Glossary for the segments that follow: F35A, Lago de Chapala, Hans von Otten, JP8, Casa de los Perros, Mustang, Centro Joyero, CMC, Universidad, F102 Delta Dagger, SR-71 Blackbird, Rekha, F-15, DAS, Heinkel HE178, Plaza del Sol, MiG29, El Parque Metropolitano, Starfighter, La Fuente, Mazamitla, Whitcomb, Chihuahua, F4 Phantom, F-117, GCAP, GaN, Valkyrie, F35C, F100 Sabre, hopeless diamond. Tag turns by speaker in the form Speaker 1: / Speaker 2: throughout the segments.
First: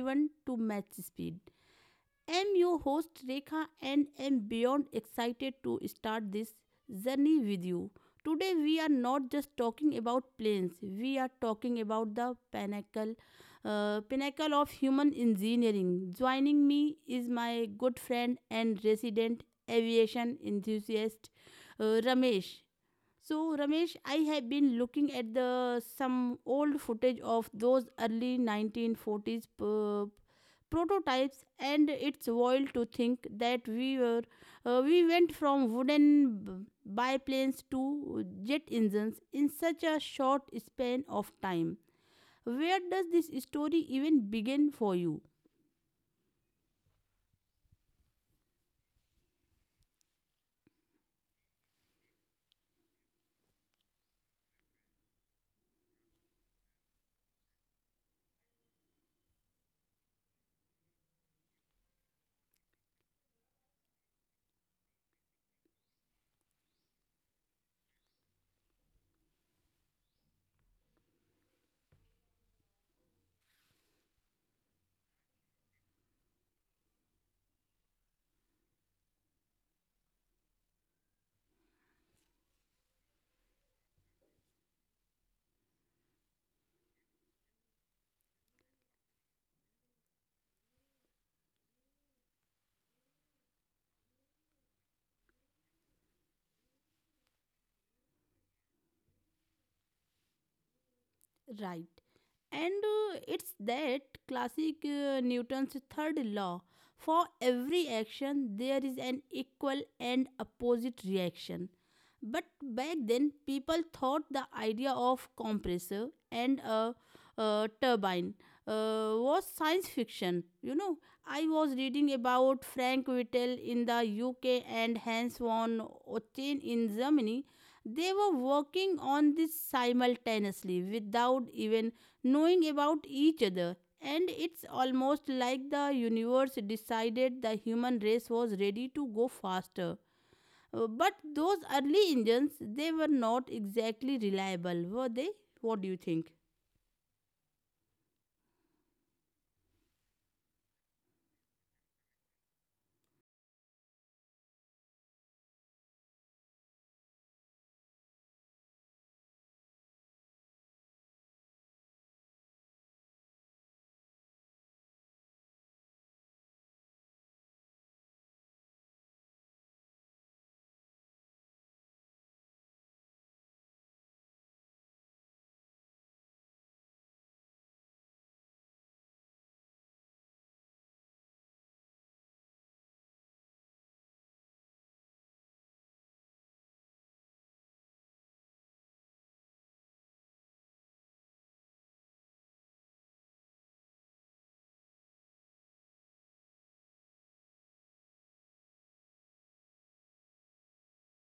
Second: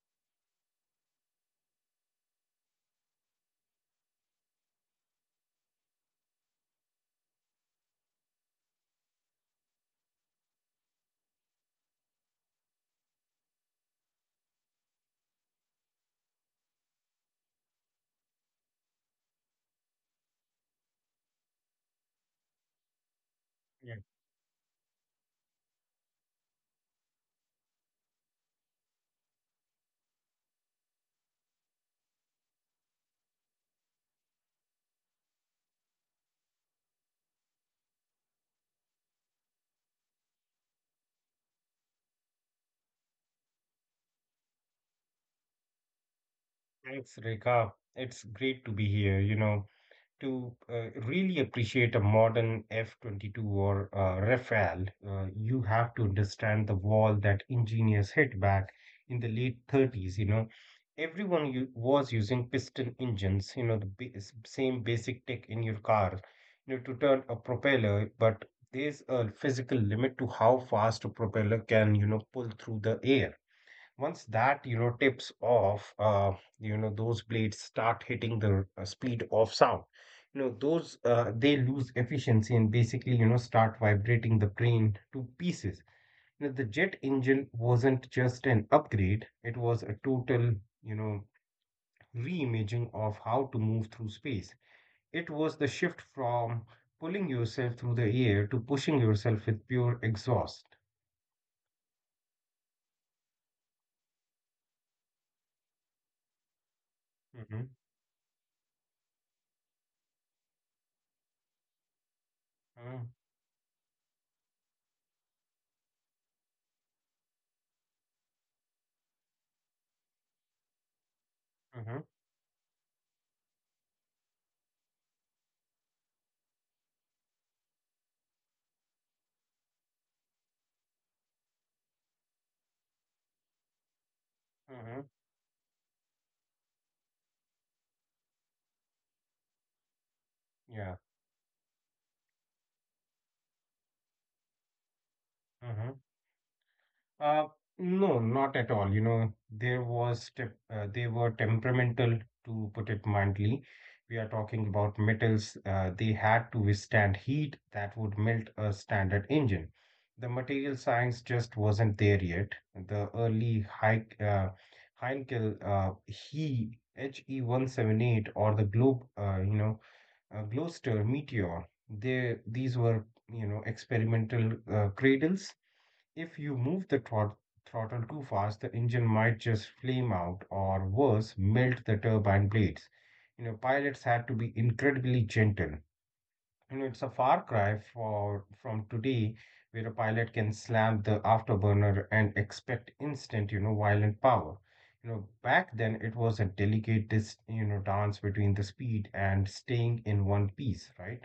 Speaker 1: everyone to Match Speed. I'm your host Rekha, and I am beyond excited to start this journey with you. Today we are not just talking about planes, we are talking about the pinnacle, pinnacle of human engineering. Joining me is my good friend and resident aviation enthusiast, Ramesh. So,
Speaker 2: Yeah,
Speaker 1: Ramesh, I have been looking at the some old footage of those early 1940s prototypes, and it's wild to think that we went from wooden biplanes to jet engines in such a short span of time. Where does this story even begin for you?
Speaker 2: thanks, Rekha. It's great to be here, to really appreciate a modern F-22 or Rafale, you have to understand the wall that engineers hit back in the late 30s. Everyone u was using piston engines, the same basic tech in your car, to turn a propeller, but there's a physical limit to how fast a propeller can, pull through the air once that tips off. Those blades start hitting the speed of sound. You know those uh, they lose efficiency, and basically start vibrating the brain to pieces. The jet engine wasn't just an upgrade. It was a total you know reimagining of how to move through space. It was the shift from pulling yourself through the air to pushing yourself with pure exhaust.
Speaker 1: Right. And it's that classic Newton's third law. For
Speaker 2: Hmm.
Speaker 1: every action, there is an equal and opposite reaction. But back then, people thought the idea of compressor and a, uh, turbine was science fiction. You know, I was
Speaker 2: Hmm.
Speaker 1: reading about Frank Whittle in the UK and Hans von Otten in Germany. They were working on this simultaneously without even knowing about each other. And it's
Speaker 2: Hmm.
Speaker 1: almost like the universe decided the human race was ready to go faster. Uh,
Speaker 2: Yeah.
Speaker 1: But those early engines, they were not exactly reliable, were they? What do
Speaker 2: Mhm.
Speaker 1: you think?
Speaker 2: Uh, no, not at all. You know, there was te they were temperamental, to put it mildly. We are talking about metals. They had to withstand heat that would melt a standard engine. The material science just wasn't there yet. The early Heinkel, he HE178 or the Gloucester Meteor. They these were experimental cradles. If you move the throttle too fast, the engine might just flame out or, worse, melt the turbine blades. Pilots had to be incredibly gentle. It's a far cry for from today, where a pilot can slam the afterburner and expect instant, violent power. Back then it was a delicate, dance between the speed and staying in one piece, right?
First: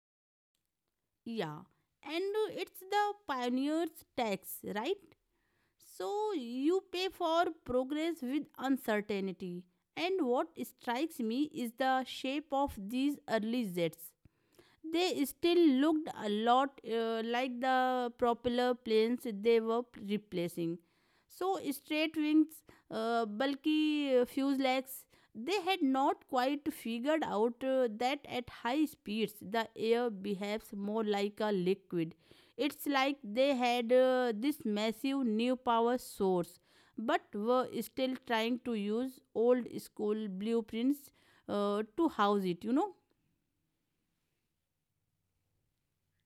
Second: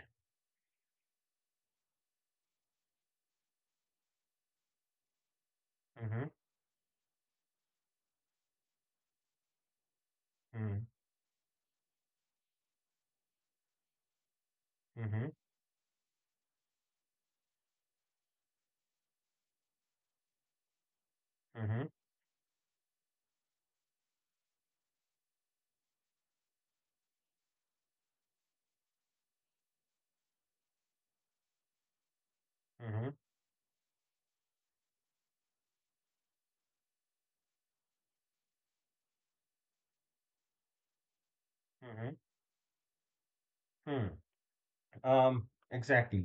Speaker 1: Yeah. And it's the pioneer's tax, right?
Speaker 2: Mm-hmm.
Speaker 1: So you pay for progress with uncertainty. And what
Speaker 2: Mm-hmm.
Speaker 1: strikes me is the shape of these early Zs. They
Speaker 2: Mm-hmm.
Speaker 1: still looked a lot like the propeller planes they were replacing. So
Speaker 2: Mm-hmm.
Speaker 1: straight wings, bulky fuselages, they had not quite figured out that at high speeds the air behaves more like a liquid. It's
Speaker 2: Mm-hmm.
Speaker 1: like they had this massive new power source, but were still trying to use old school blueprints to
Speaker 2: Mm-hmm.
Speaker 1: house it,
Speaker 2: Mm-hmm. Exactly.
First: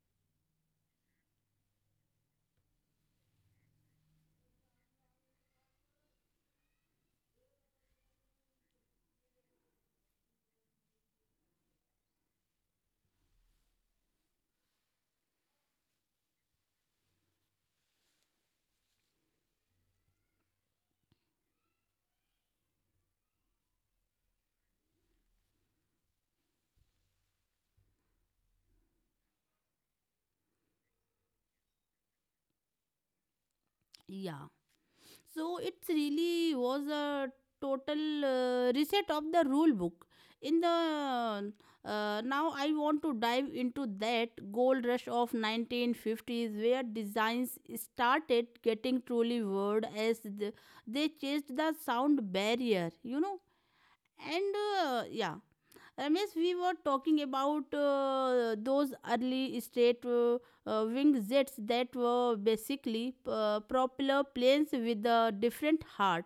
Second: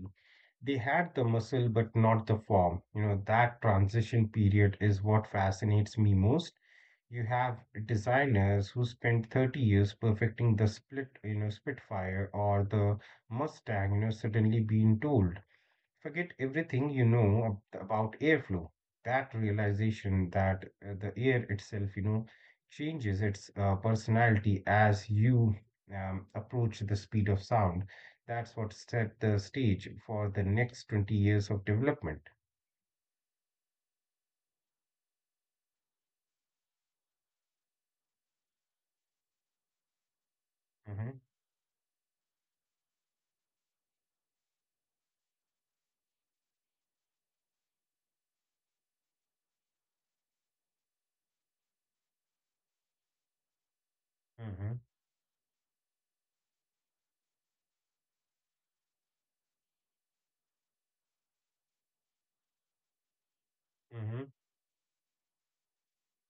Speaker 2: They had the muscle, but not the form. That transition period is what fascinates me most. You have designers who spent 30 years perfecting the Spitfire or the Mustang, suddenly being told, "Forget everything you know about airflow." That realization that the air itself, changes its personality as you approach the speed of sound. That's what set the stage for the next 20 years of development.
Speaker 1: Yeah. So it really was a total reset of the rule book. In
Speaker 2: Mm-hmm.
Speaker 1: the Now, I want to dive into that gold rush of 1950s, where designs started getting truly weird as they chased the sound barrier. You know, and
Speaker 2: Mm-hmm.
Speaker 1: Yeah, Ramesh, we were talking about those early straight wing jets that were basically
Speaker 2: Mm-hmm.
Speaker 1: propeller planes with a different heart.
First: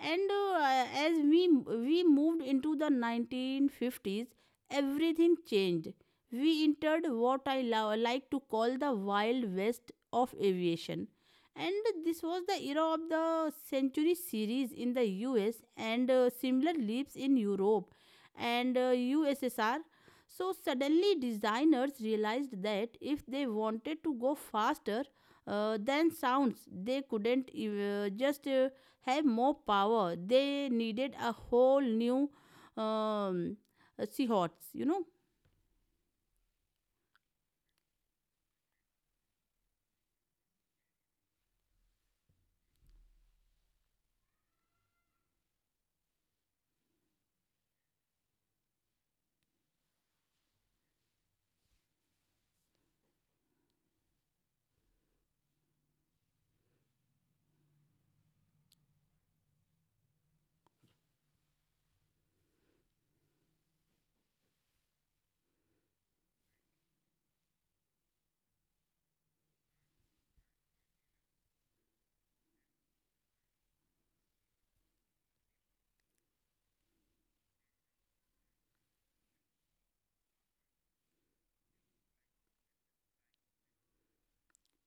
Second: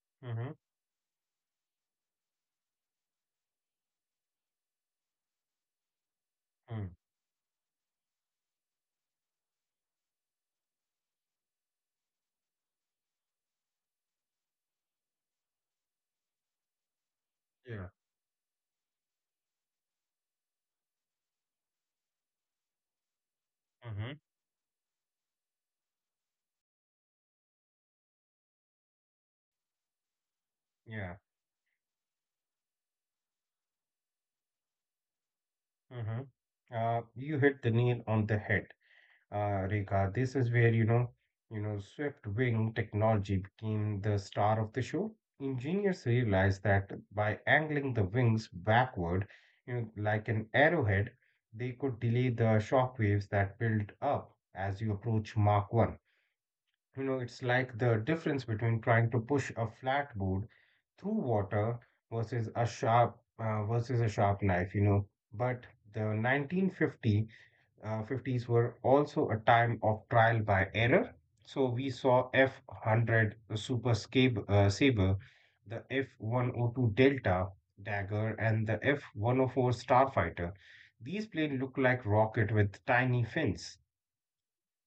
Speaker 1: And
Speaker 2: Mm-hmm.
Speaker 1: as we moved into the 1950s, everything changed. We
Speaker 2: Mm.
Speaker 1: entered what like to call the wild west of aviation. And this was the era of the century series in the US and similar leaps in
Speaker 2: Yeah.
Speaker 1: Europe and USSR. So suddenly designers realized that if they wanted
Speaker 2: Mm-hmm.
Speaker 1: to go faster than sounds, they couldn't just have more power. They needed
Speaker 2: Yeah.
Speaker 1: a whole new um, seahawks, you know.
Speaker 2: Mm-hmm. You hit the nail on the head. Rekha, this is where swift wing technology became the star of the show. Engineers realized that by angling the wings backward, like an arrowhead, they could delay the shock waves that build up as you approach Mach 1. It's like the difference between trying to push a flat board through water versus a sharp knife. But the 1950 uh, 50s were also a time of trial by error. So we saw F100 Super Sabre, the F102 Delta Dagger, and the F104 Starfighter. These planes look like rocket with tiny fins.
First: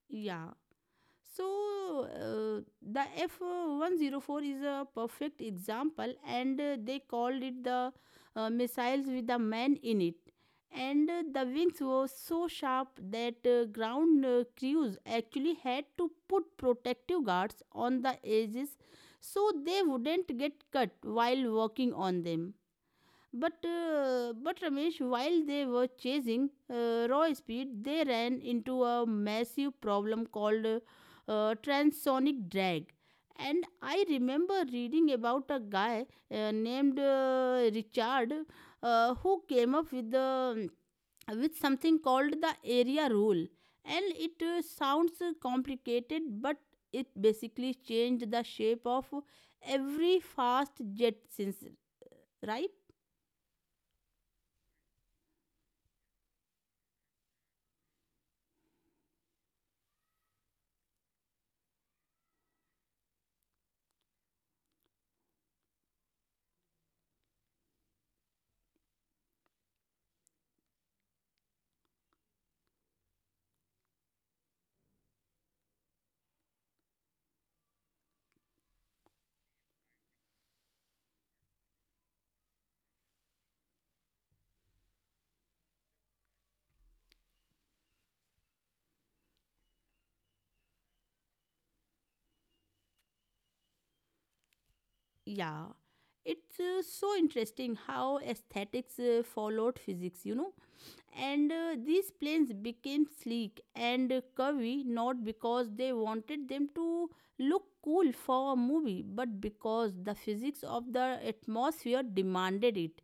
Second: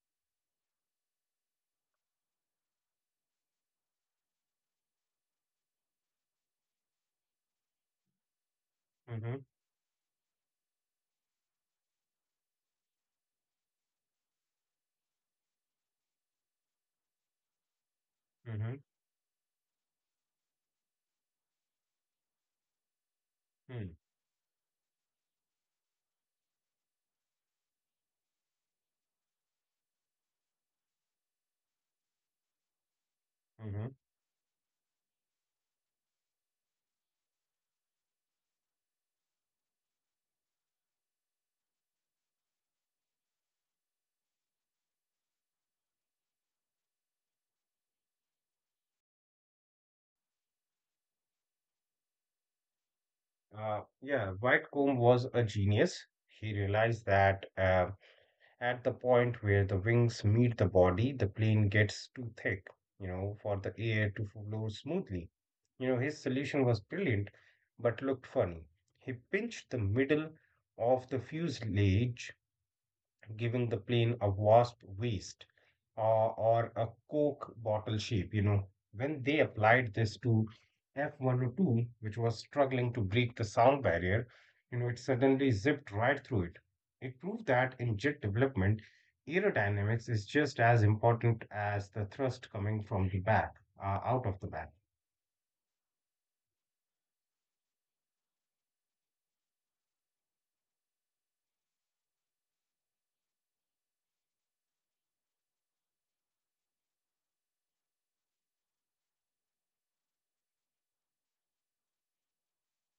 Speaker 1: Yeah. So the F-104 is a perfect example, and they called it the missiles with the
Speaker 2: Mm-hmm.
Speaker 1: man in it. And the wings were so sharp that ground crews actually had to put protective guards on the
Speaker 2: Mm-hmm.
Speaker 1: edges so they wouldn't get cut while working on them. But
Speaker 2: Mm.
Speaker 1: uh, but Ramesh, while they were chasing raw speed, they ran into a massive problem called transonic drag. And
Speaker 2: Hmm. Mm-hmm.
Speaker 1: I remember reading about a guy named Richard, who came up with the with something called the area rule. And it sounds complicated, but it basically changed the shape of every fast jet since, right?
Speaker 2: Yeah, Whitcomb was a genius. He realized that at the point where the wings meet the body, the plane gets too thick, for the air to flow smoothly. His solution was brilliant, but looked funny. He pinched the middle of the fuselage, giving the plane a wasp waist, uh, or a Coke bottle shape. When they applied this to F-102, which was struggling to break the sound barrier, it suddenly zipped right through it. It proved that in jet development, aerodynamics is just as important as the thrust coming from the out of the back.
Speaker 1: Yeah, it's so interesting how aesthetics followed physics, you know. And these planes became sleek and curvy not because they wanted them to look cool for a movie, but because the physics of the atmosphere demanded it.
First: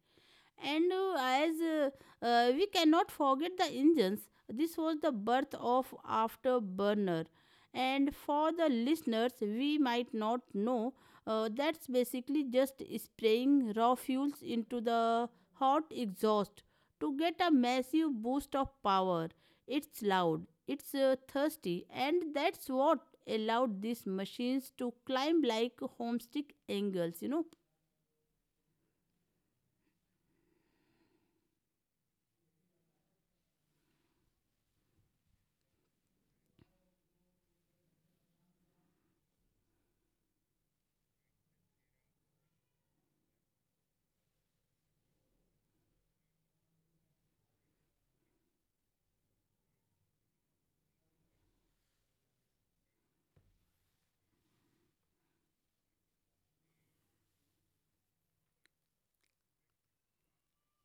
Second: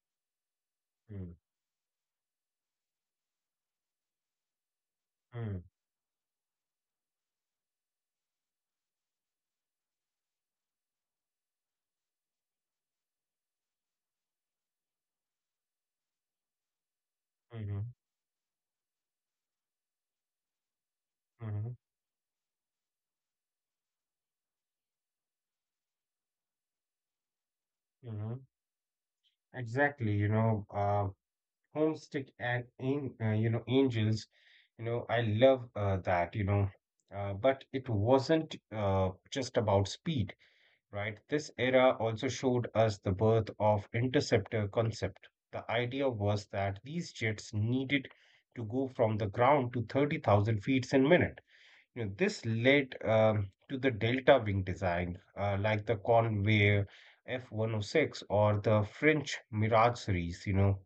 Speaker 1: And
Speaker 2: Mm.
Speaker 1: as We cannot forget the engines. This was the birth
Speaker 2: Mm.
Speaker 1: of afterburner, and for the listeners we might not know, that's basically just spraying raw fuels into the hot exhaust to get a
Speaker 2: Mhm.
Speaker 1: massive boost of power. It's loud, it's
Speaker 2: Mhm.
Speaker 1: thirsty, and that's what allowed these machines to climb like homestick angles, you know.
Speaker 2: Mhm. Exactly, Homestick and in, you know Angels, I love that, but it wasn't just about speed, right? This era also showed us the birth of interceptor concept. The idea was that these jets needed to go from the ground to 30,000 feet in minute. This led to the delta wing design, like the Convair F-106 or the French Mirage series,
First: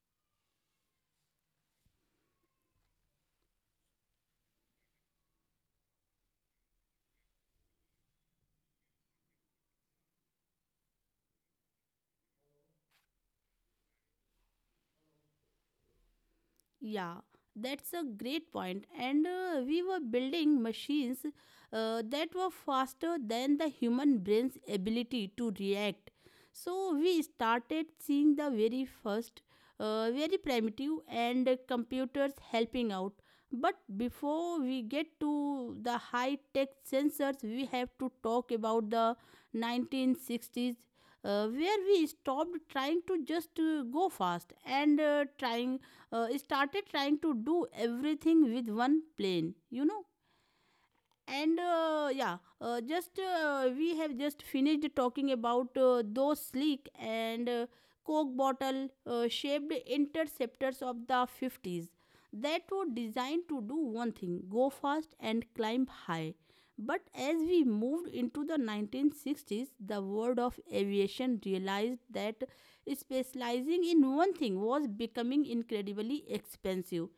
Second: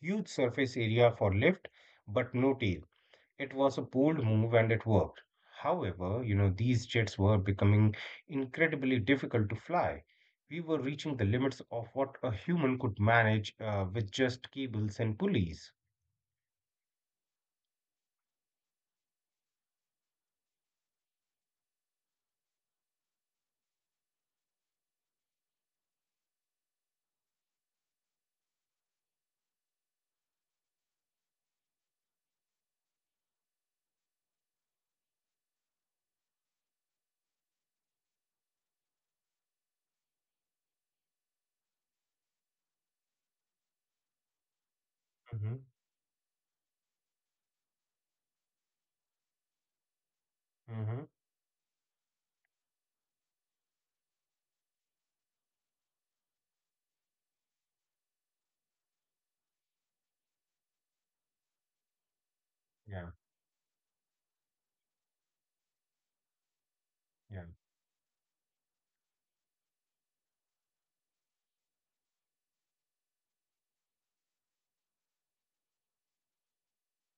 Speaker 2: huge surface area for lift, but no tail. It was a bold move, and it worked. However, these jets were becoming incredibly difficult to fly. We were reaching the limits of what a human could manage with just cables and pulleys.
Speaker 1: Yeah, that's a great point. And we were building machines that were faster than the human brain's ability to react. So we started seeing the very first, very primitive, and computers helping out. But before we get to the high tech sensors, we have to talk about the 1960s, where we stopped trying to just go fast and
Speaker 2: Mm-hmm.
Speaker 1: trying started trying to do everything with one plane, you know
Speaker 2: Mm-hmm.
Speaker 1: and yeah just We have just finished talking about those sleek and, coke bottle shaped interceptors of the 50s that were
Speaker 2: Yeah.
Speaker 1: designed to do one thing: go fast and climb high. But as
Speaker 2: Yeah.
Speaker 1: we moved into the 1960s, the world of aviation realized that specializing in one thing was becoming incredibly expensive,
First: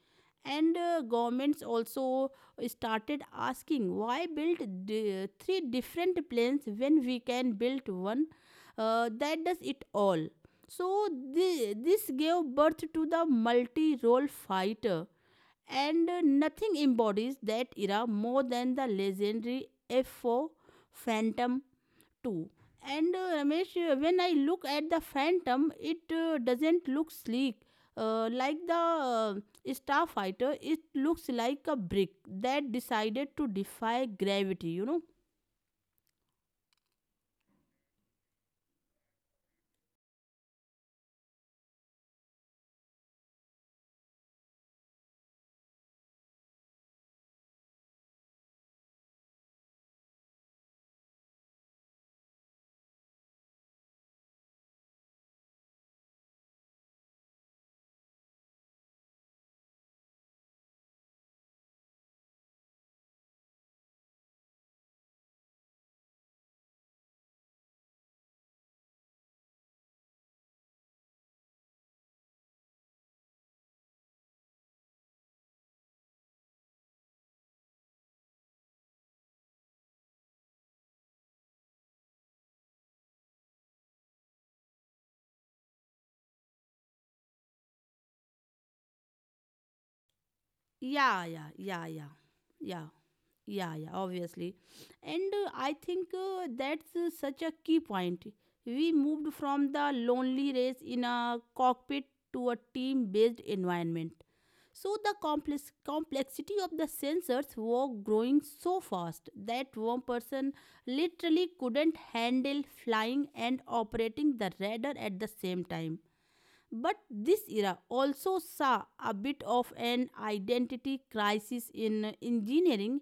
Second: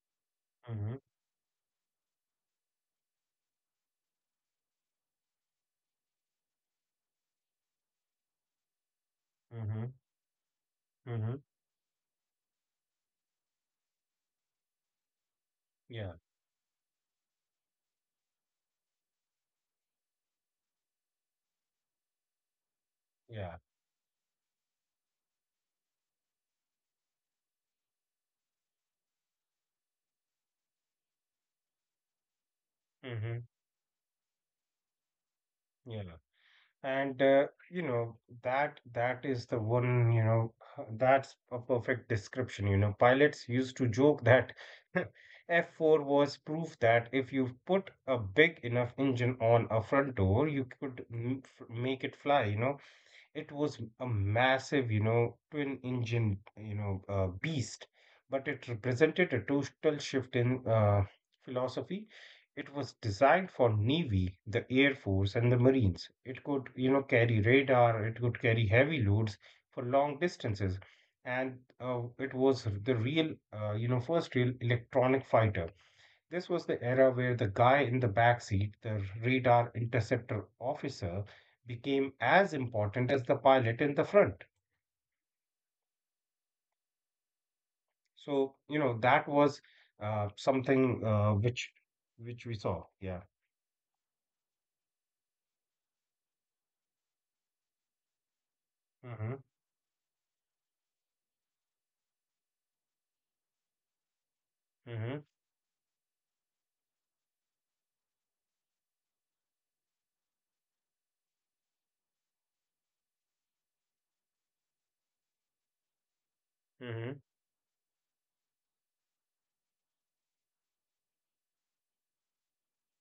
Speaker 1: and
Speaker 2: Mm-hmm.
Speaker 1: governments also started asking, why build three different planes when we can build one that does
Speaker 2: Mm-hmm.
Speaker 1: it all? So,
Speaker 2: Mm-hmm.
Speaker 1: this gave birth to the multi role fighter, and
Speaker 2: Yeah.
Speaker 1: nothing embodies that era more than the legendary F4 Phantom too. And
Speaker 2: Yeah.
Speaker 1: Ramesh, when I look at the Phantom, it doesn't look sleek. Like the, Starfighter, it looks like a brick that decided
Speaker 2: Mm-hmm.
Speaker 1: to defy gravity, you know?
Speaker 2: Yeah. And that is the one. That's a perfect description. Pilots used to joke that F4 was proof that if you put a big enough engine on a front door, you could m f make it fly. It was a massive, twin engine, beast, but it represented a total shift in philosophy. It was designed for Navy, the Air Force, and the Marines. It could, carry radar, it could carry heavy loads for long distances, and it was the first real electronic fighter. This was the era where the guy in the backseat, the radar interceptor officer, became as important as the pilot in the front. So, that was something
Speaker 1: Yeah, yeah,
Speaker 2: which
Speaker 1: yeah, yeah.
Speaker 2: which we saw.
Speaker 1: Yeah,
Speaker 2: Yeah.
Speaker 1: yeah, yeah, obviously. And I think that's such a key point. We moved
Speaker 2: Mm-hmm.
Speaker 1: from the lonely race in a cockpit to a team based environment. So the
Speaker 2: Mm-hmm.
Speaker 1: complexity of the sensors were growing so fast that one person literally couldn't handle flying and operating the radar at the same time. But
Speaker 2: Mm-hmm.
Speaker 1: this era also saw a bit of an identity crisis in engineering,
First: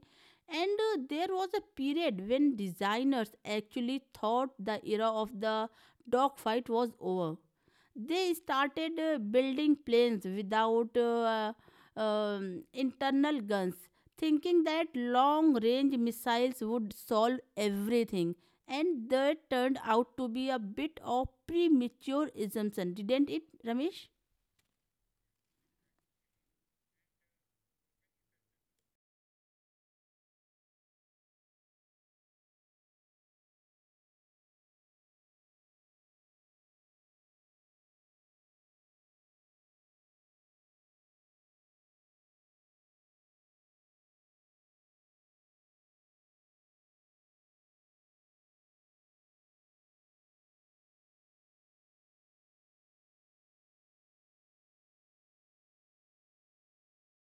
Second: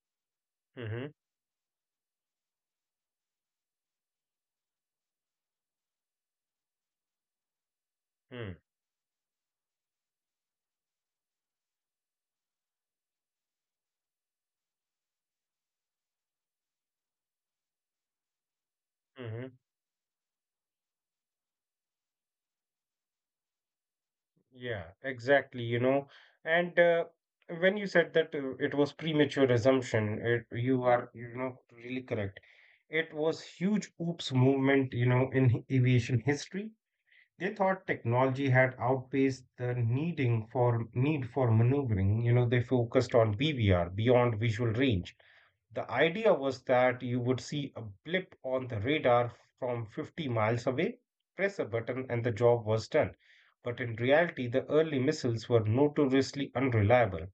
Speaker 1: and
Speaker 2: Mm-hmm.
Speaker 1: there was a period when designers actually thought the era of the dogfight was over. They
Speaker 2: Mm-hmm.
Speaker 1: started building planes without internal guns, thinking that long range missiles would solve everything. And
Speaker 2: Mm-hmm.
Speaker 1: that turned out to be a bit of premature assumption, didn't it, Ramesh?
Speaker 2: Yeah, exactly. And when you said that it was premature assumption, you are, really correct. It was huge oops movement, in aviation history. They thought technology had outpaced the need for maneuvering. They focused on BVR, beyond visual range. The idea was that you would see a blip on the radar from 50 miles away, press a button, and the job was done. But in reality, the early missiles were notoriously unreliable.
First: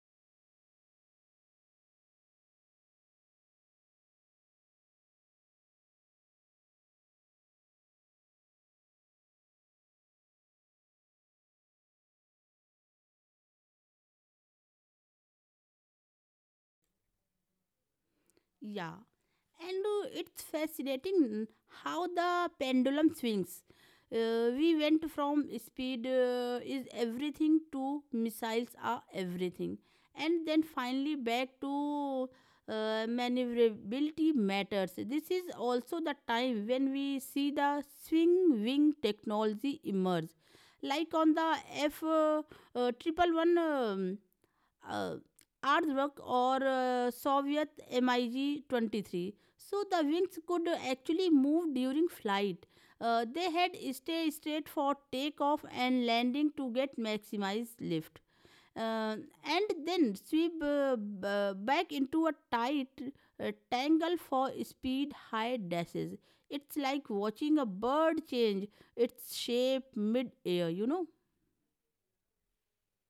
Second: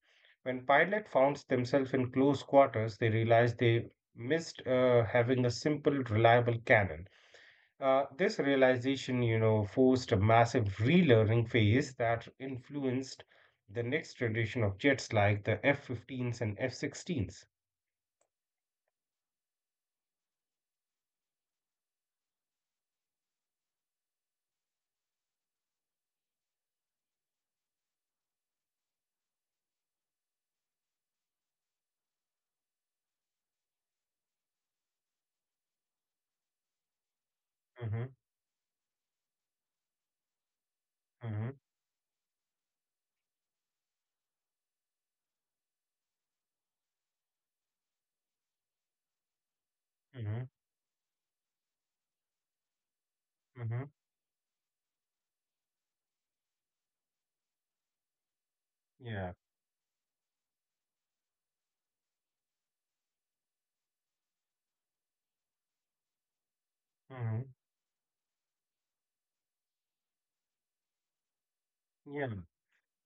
Speaker 2: When pilots found themselves in close quarters, they realized they missed having a simple, reliable cannon. This realization, forced a massive relearning phase that influenced the next generation of jets like the F-15s and F-16s.
Speaker 1: Yeah, and it's fascinating how the pendulum swings. We went from speed is everything to missiles are everything, and then finally back to maneuverability matters. This is also the time when we see the
Speaker 2: Mm-hmm.
Speaker 1: swing wing technology emerge, like on the
Speaker 2: Mm-hmm.
Speaker 1: F triple one, uh, Aardvark or Soviet MiG 23. So the wings
Speaker 2: Mm-hmm.
Speaker 1: could actually move during flight. They had
Speaker 2: Mm-hmm.
Speaker 1: stay straight for takeoff and landing to get maximized lift. Uh,
Speaker 2: Yeah.
Speaker 1: and then sweep, back into a tight tangle for speed high dashes. It's like
Speaker 2: Mm-hmm.
Speaker 1: watching a bird change its shape mid air, you know?
Speaker 2: Yeah.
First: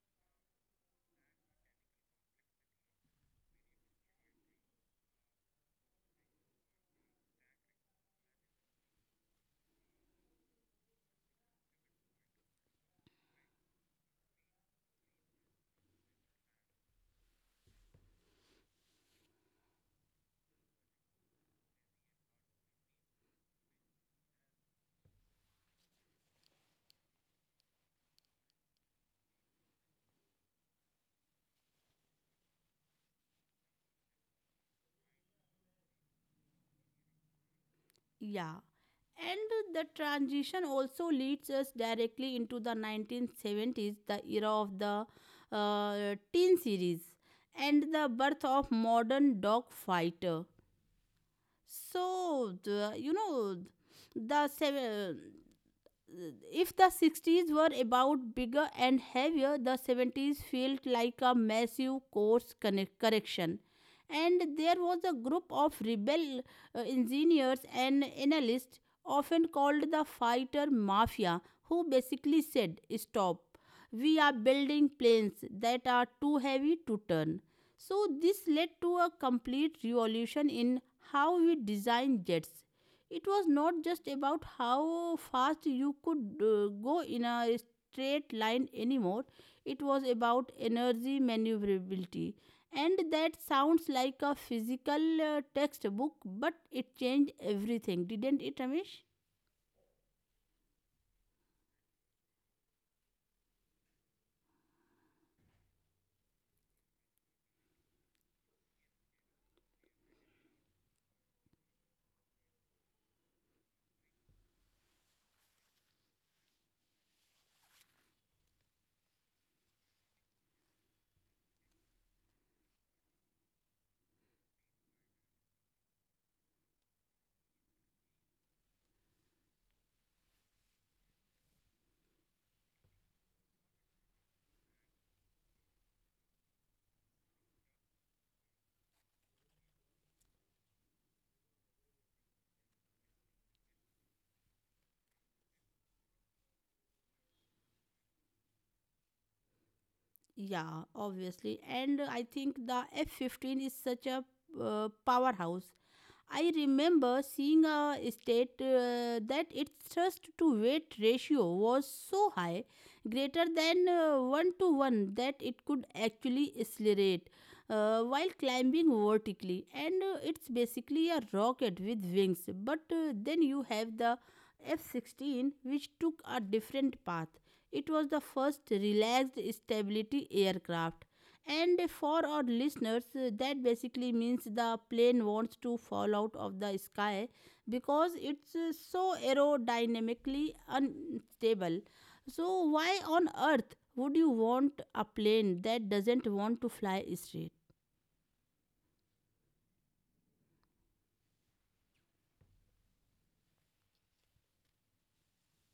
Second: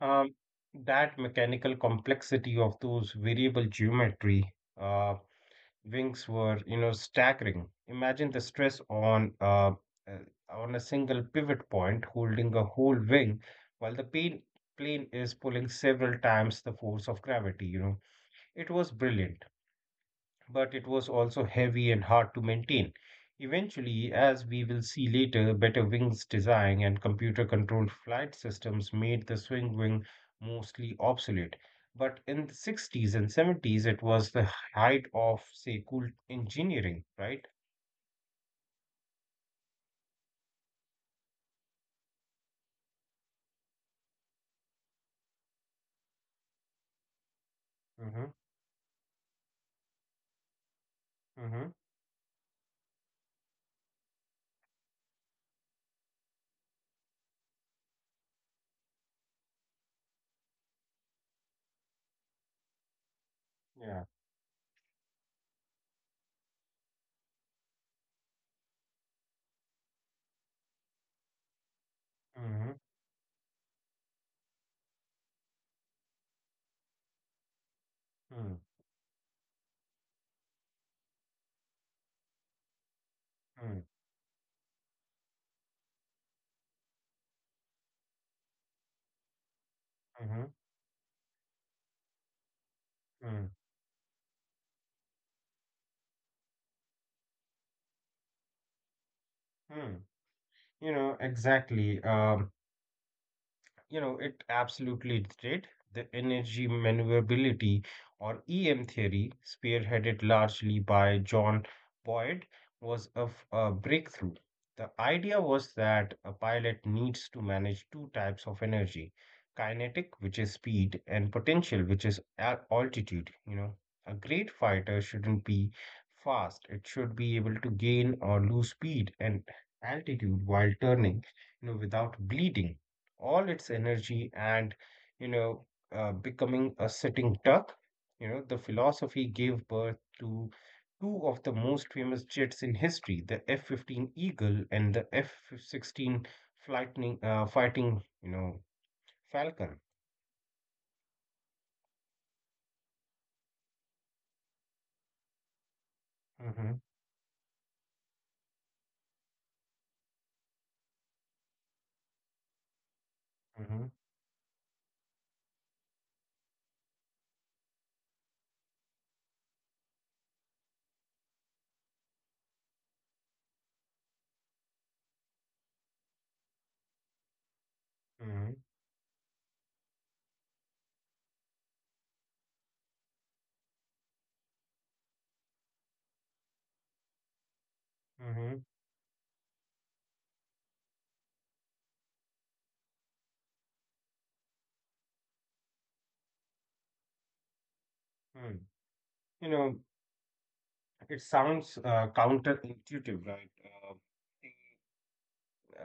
Speaker 2: Um, that mechanical complexity of those variable geometry uh, wings were, staggering. Imagine the stress uh, on a single pivot point holding a whole wing, while the pain plane is pulling several times the force of gravity. It was brilliant, but it was also heavy and hard to maintain. Eventually, as we will see later, better wings design and computer controlled flight systems made the swing wing mostly obsolete. But in the 60s and 70s, it was the height of, say, cool engineering, right?
Speaker 1: Yeah. And the transition also leads us directly into the 1970s, the era of the teen series, and the
Speaker 2: Mm-hmm.
Speaker 1: birth of modern dog fighter.
Speaker 2: Mm-hmm.
Speaker 1: So, the, you know, the seven, if the 60s were about bigger and heavier, the 70s felt like a massive correction.
Speaker 2: Yeah.
Speaker 1: And there was a group of rebel engineers and analysts, often called the fighter mafia, who basically
Speaker 2: Mm-hmm.
Speaker 1: said, stop, we are building planes that are too heavy to turn. So, this
Speaker 2: Mm-hmm.
Speaker 1: led to a complete revolution in how we design jets. It was not
Speaker 2: Mm-hmm.
Speaker 1: just about how fast you could go in a straight line anymore. It was
Speaker 2: Mm-hmm.
Speaker 1: about energy maneuverability, and that
Speaker 2: Mm.
Speaker 1: sounds like a physical textbook, but it changed everything, didn't it, amish?
Speaker 2: Mm. Exactly. It absolutely did. The energy maneuverability, or EM theory, spearheaded largely by John Boyd, was a breakthrough. The idea was that a pilot needs to manage two types of energy: kinetic, which is speed, and potential, which is altitude. A great fighter shouldn't be fast, it should be able to gain or lose speed and altitude while turning, without bleeding all its energy and you know becoming a sitting duck. The philosophy gave birth to two of the most famous jets in history, the F-15 Eagle and the F-16 flightening Fighting Falcon.
Speaker 1: Yeah, obviously. And I think the F-15 is such a powerhouse. I
Speaker 2: Hmm.
Speaker 1: remember seeing a state that its thrust to weight ratio was so high, greater
Speaker 2: Hmm.
Speaker 1: than 1 to 1, that it could actually accelerate while climbing vertically. And it's basically a rocket with wings. But then you have the F 16, which took a different path. It was the
Speaker 2: Hmm.
Speaker 1: first relaxed stability aircraft. And for our listeners, that basically means the plane wants to fall out of the sky because
Speaker 2: Hmm.
Speaker 1: it's so aerodynamically unstable. So, why on earth would you want a plane that doesn't want to fly straight?
Speaker 2: You know it sounds counterintuitive, right? Uh,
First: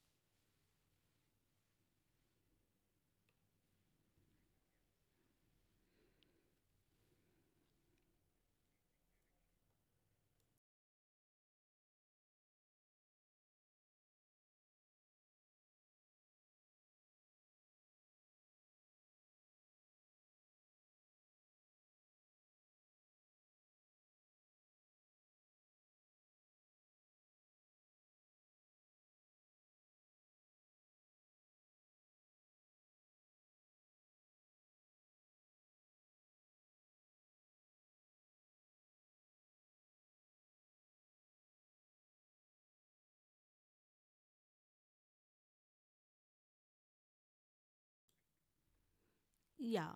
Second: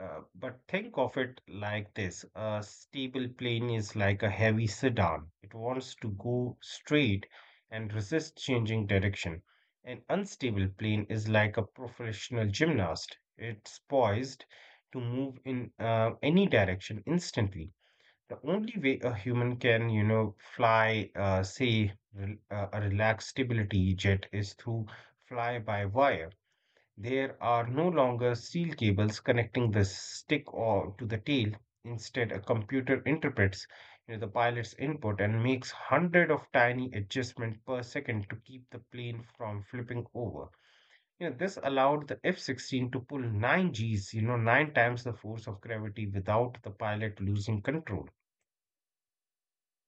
Speaker 2: but think of it like this. A stable plane is like a heavy sedan. It wants to go straight and resist changing direction. An unstable plane is like a professional gymnast. It's poised to move in any direction instantly. The only way a human can, fly, say, a relaxed stability jet is through fly-by-wire. There are no longer steel cables connecting the stick or to the tail. Instead, a computer interprets the pilot's input and makes hundred of tiny adjustments per second to keep the plane from flipping over. This allowed the F-16 to pull 9 Gs, nine times the force of gravity, without the pilot losing control.
Speaker 1: Yeah,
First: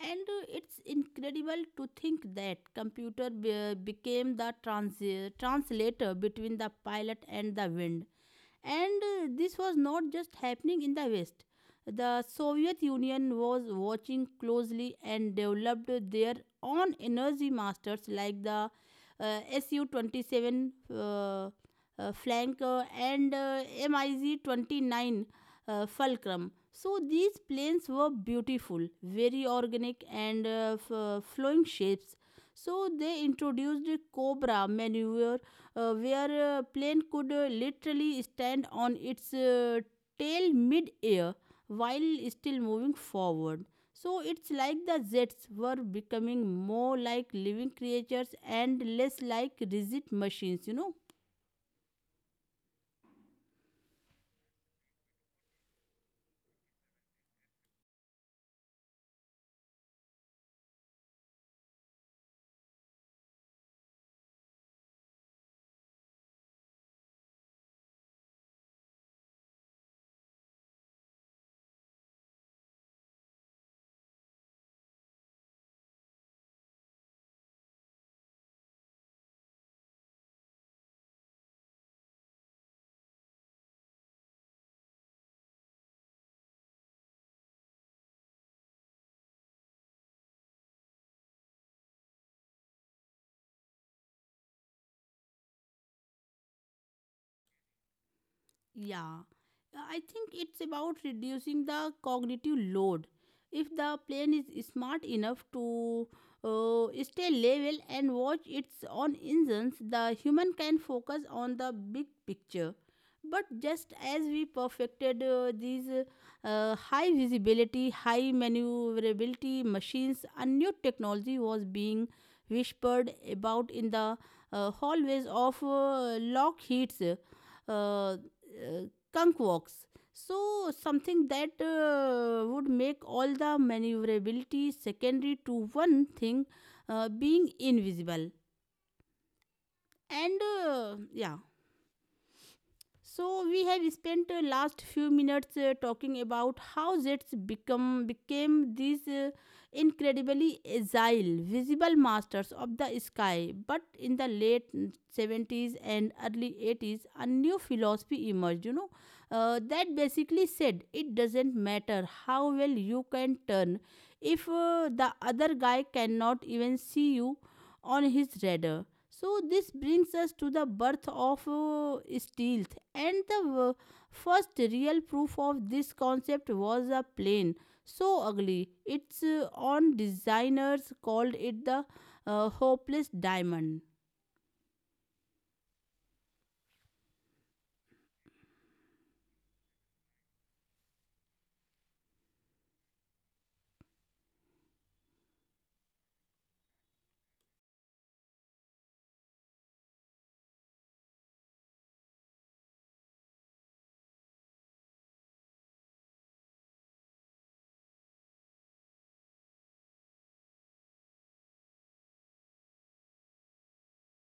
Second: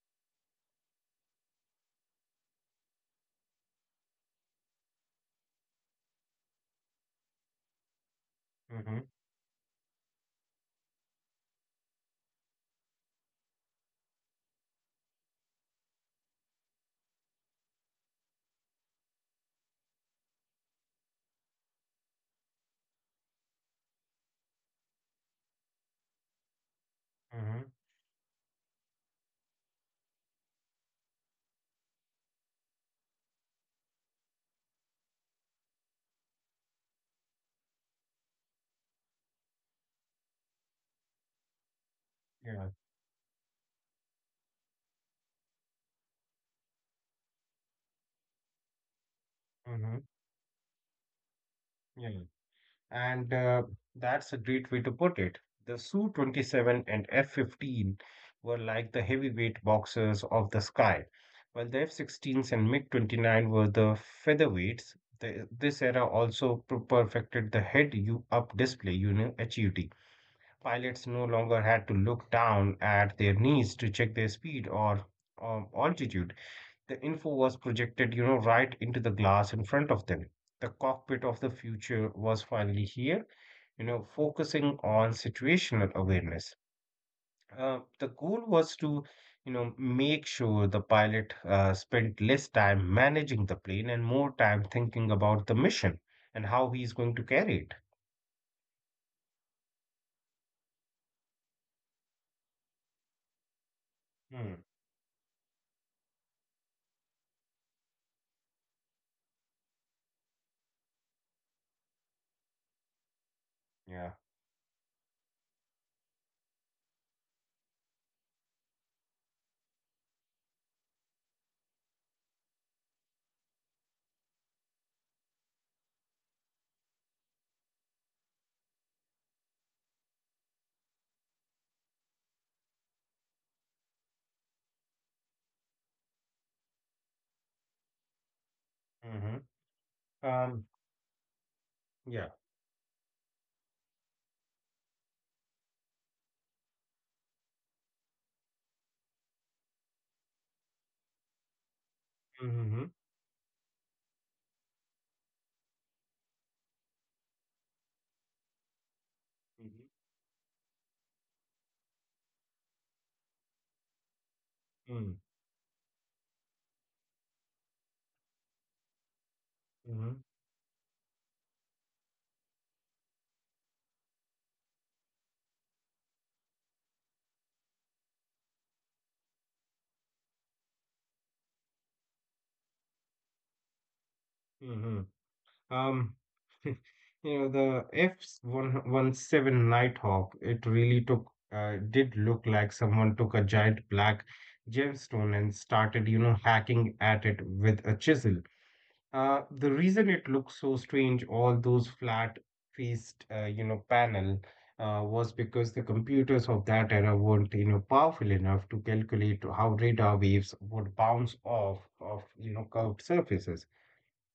Speaker 1: and it's incredible to think that computer became the translator between the pilot and the wind. And
Speaker 2: Hmm.
Speaker 1: this was not just happening in the West. The Soviet Union was watching closely and developed their own energy masters like the, uh, Su 27. Flank, and MiG 29, Fulcrum. So these
Speaker 2: Hmm.
Speaker 1: planes were beautiful, very organic and, flowing shapes. So they introduced Cobra maneuver, where plane could literally stand on its tail mid-air while still
Speaker 2: Yeah.
Speaker 1: moving forward. So it's like the jets were becoming more like living creatures and less like
Speaker 2: Hmm.
Speaker 1: rigid machines, you know.
Speaker 2: Yeah. And that's a great way to put it. The Su 27 and F 15 were like the heavyweight boxers of the sky, while the F 16s and MiG 29 were the featherweights. This era also perfected the head up display, HUD. Pilots no longer had to look down at their knees to check their speed or altitude. The info was projected, right into the glass in front of them. The cockpit of the future was finally here, focusing on situational awareness. The goal was to, make sure the pilot spent less time managing the plane and more time thinking about the mission and how he's going to carry it.
Speaker 1: Yeah, I think it's about reducing the cognitive load. If the plane
Speaker 2: Hmm.
Speaker 1: is smart enough to stay level and watch its own engines, the human can focus on the big picture. But just
Speaker 2: Yeah.
Speaker 1: as we perfected these high visibility, high maneuverability machines, a new technology was being whispered about in the hallways of Lockheed's. Uh, Skunk walks. So, something that would make all the maneuverability secondary to one thing, being invisible.
Speaker 2: Mm-hmm.
Speaker 1: And
Speaker 2: Um.
Speaker 1: uh, yeah,
Speaker 2: Yeah.
Speaker 1: So we have spent last few minutes talking about how jets become became these incredibly agile, visible masters of
Speaker 2: Mm-hmm.
Speaker 1: the sky. But in the late 70s and early 80s, a new philosophy emerged. That basically said it doesn't matter how well you can turn if
Speaker 2: Mm-hmm.
Speaker 1: the other guy cannot even see you on his radar. So this
Speaker 2: Mm-hmm.
Speaker 1: brings us to the birth of stealth, and the uh, first real proof of this concept was a plane so ugly. Its on designers called it the hopeless diamond.
Speaker 2: Mm-hmm. Um, you the F-117 Nighthawk. It really did look like someone took a giant black gemstone and started, hacking at it with a chisel. The reason it looks so strange, all those flat faced, panel, was because the computers of that era weren't, powerful enough to calculate how radar waves would bounce off of, curved surfaces.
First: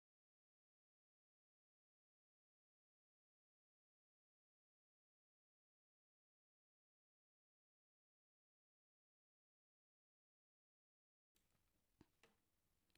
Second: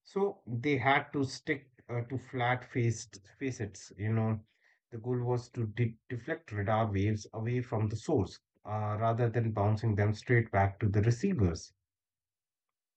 Speaker 2: So they had to stick to flat faced facets. The goal was to deflect radar waves away from the source, rather than bouncing them straight back to the receivers.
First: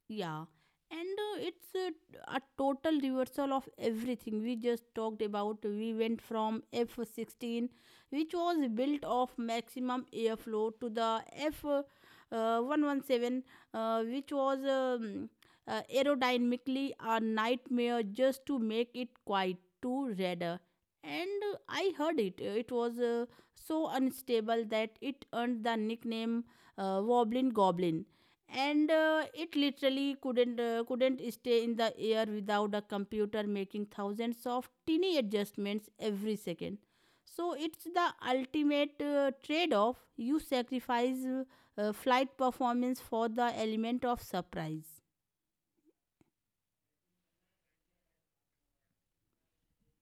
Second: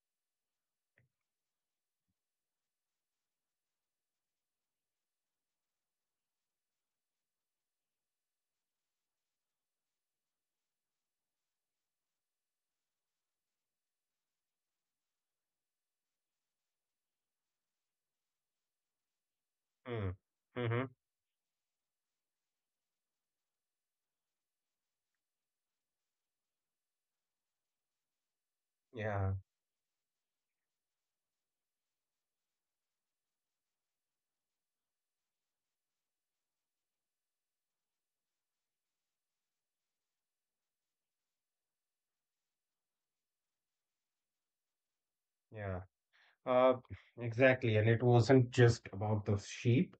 Speaker 1: Yeah, and it's a total reversal of everything we just talked about. We went from F 16, which was built of maximum airflow, to the F 117, which was aerodynamically a nightmare just to make it quite
Speaker 2: Mm. Hmm.
Speaker 1: to radar.
Speaker 2: Mm-hmm.
Speaker 1: And I heard it. It was so unstable that it earned the nickname Wobbling Goblin, and
Speaker 2: Yeah,
Speaker 1: it literally couldn't stay in the air without a computer making thousands of tiny adjustments every second. So it's the ultimate trade off. You sacrifice flight performance for the element of surprise.
Speaker 2: yeah. Uh, exactly. And it wasn't just about the sheep.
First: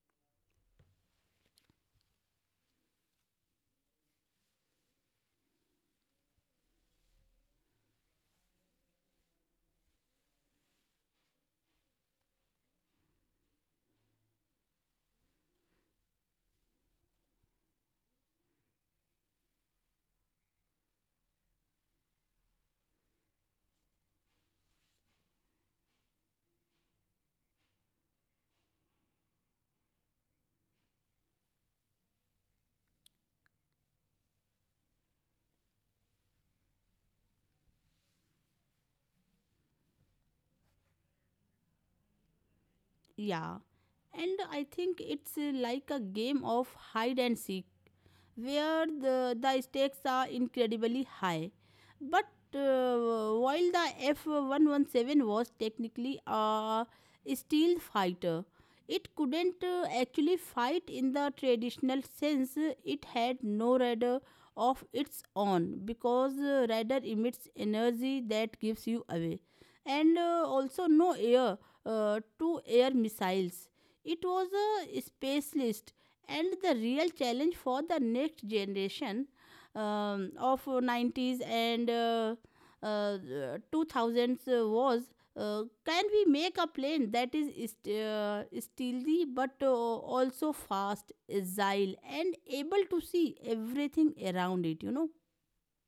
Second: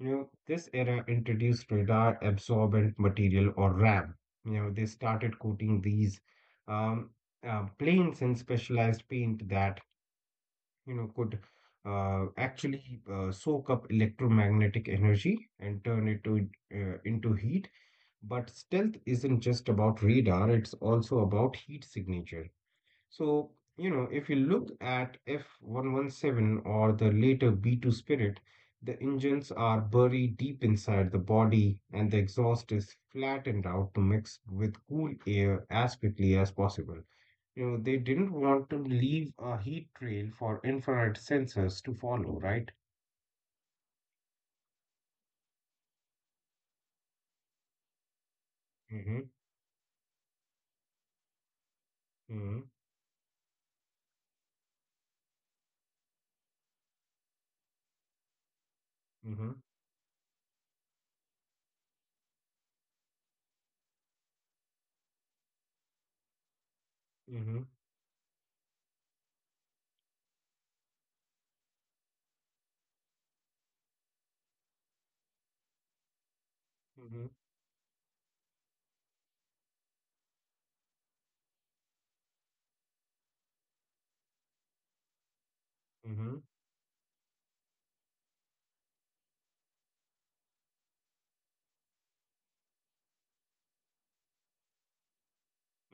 Speaker 2: This era introduced radar absorbent material or RAM. They started coating these um, planes in specialized paint that, could actually soak up electromagnetic energy and turn it into heat. But stealth isn't just about radar, it's also about heat signature. So, if you look at F-117 or the later B-2 Spirit, the engines are buried deep inside the body and the exhaust is flattened out to mix with cool air as quickly as possible. They didn't want to leave a heat trail for infrared sensors to follow, right?
Speaker 1: Yeah, and I think it's like a game of hide and seek where
Speaker 2: Mm-hmm.
Speaker 1: the stakes are incredibly high. But
Speaker 2: Mm-hmm.
Speaker 1: while the F 117 was technically a steel fighter, it
Speaker 2: Mm-hmm.
Speaker 1: couldn't actually fight in the traditional sense. It had no radar of its own, because radar emits
Speaker 2: Mm-hmm.
Speaker 1: energy that gives you away, and also no air to air missiles. It was a specialist, and the real
Speaker 2: Mm-hmm.
Speaker 1: challenge for the next generation of 90s and uh, 2000s was, can we
Speaker 2: Mm-hmm.
Speaker 1: make a plane that is stealthy but also fast, agile, and able to see everything around it? You know.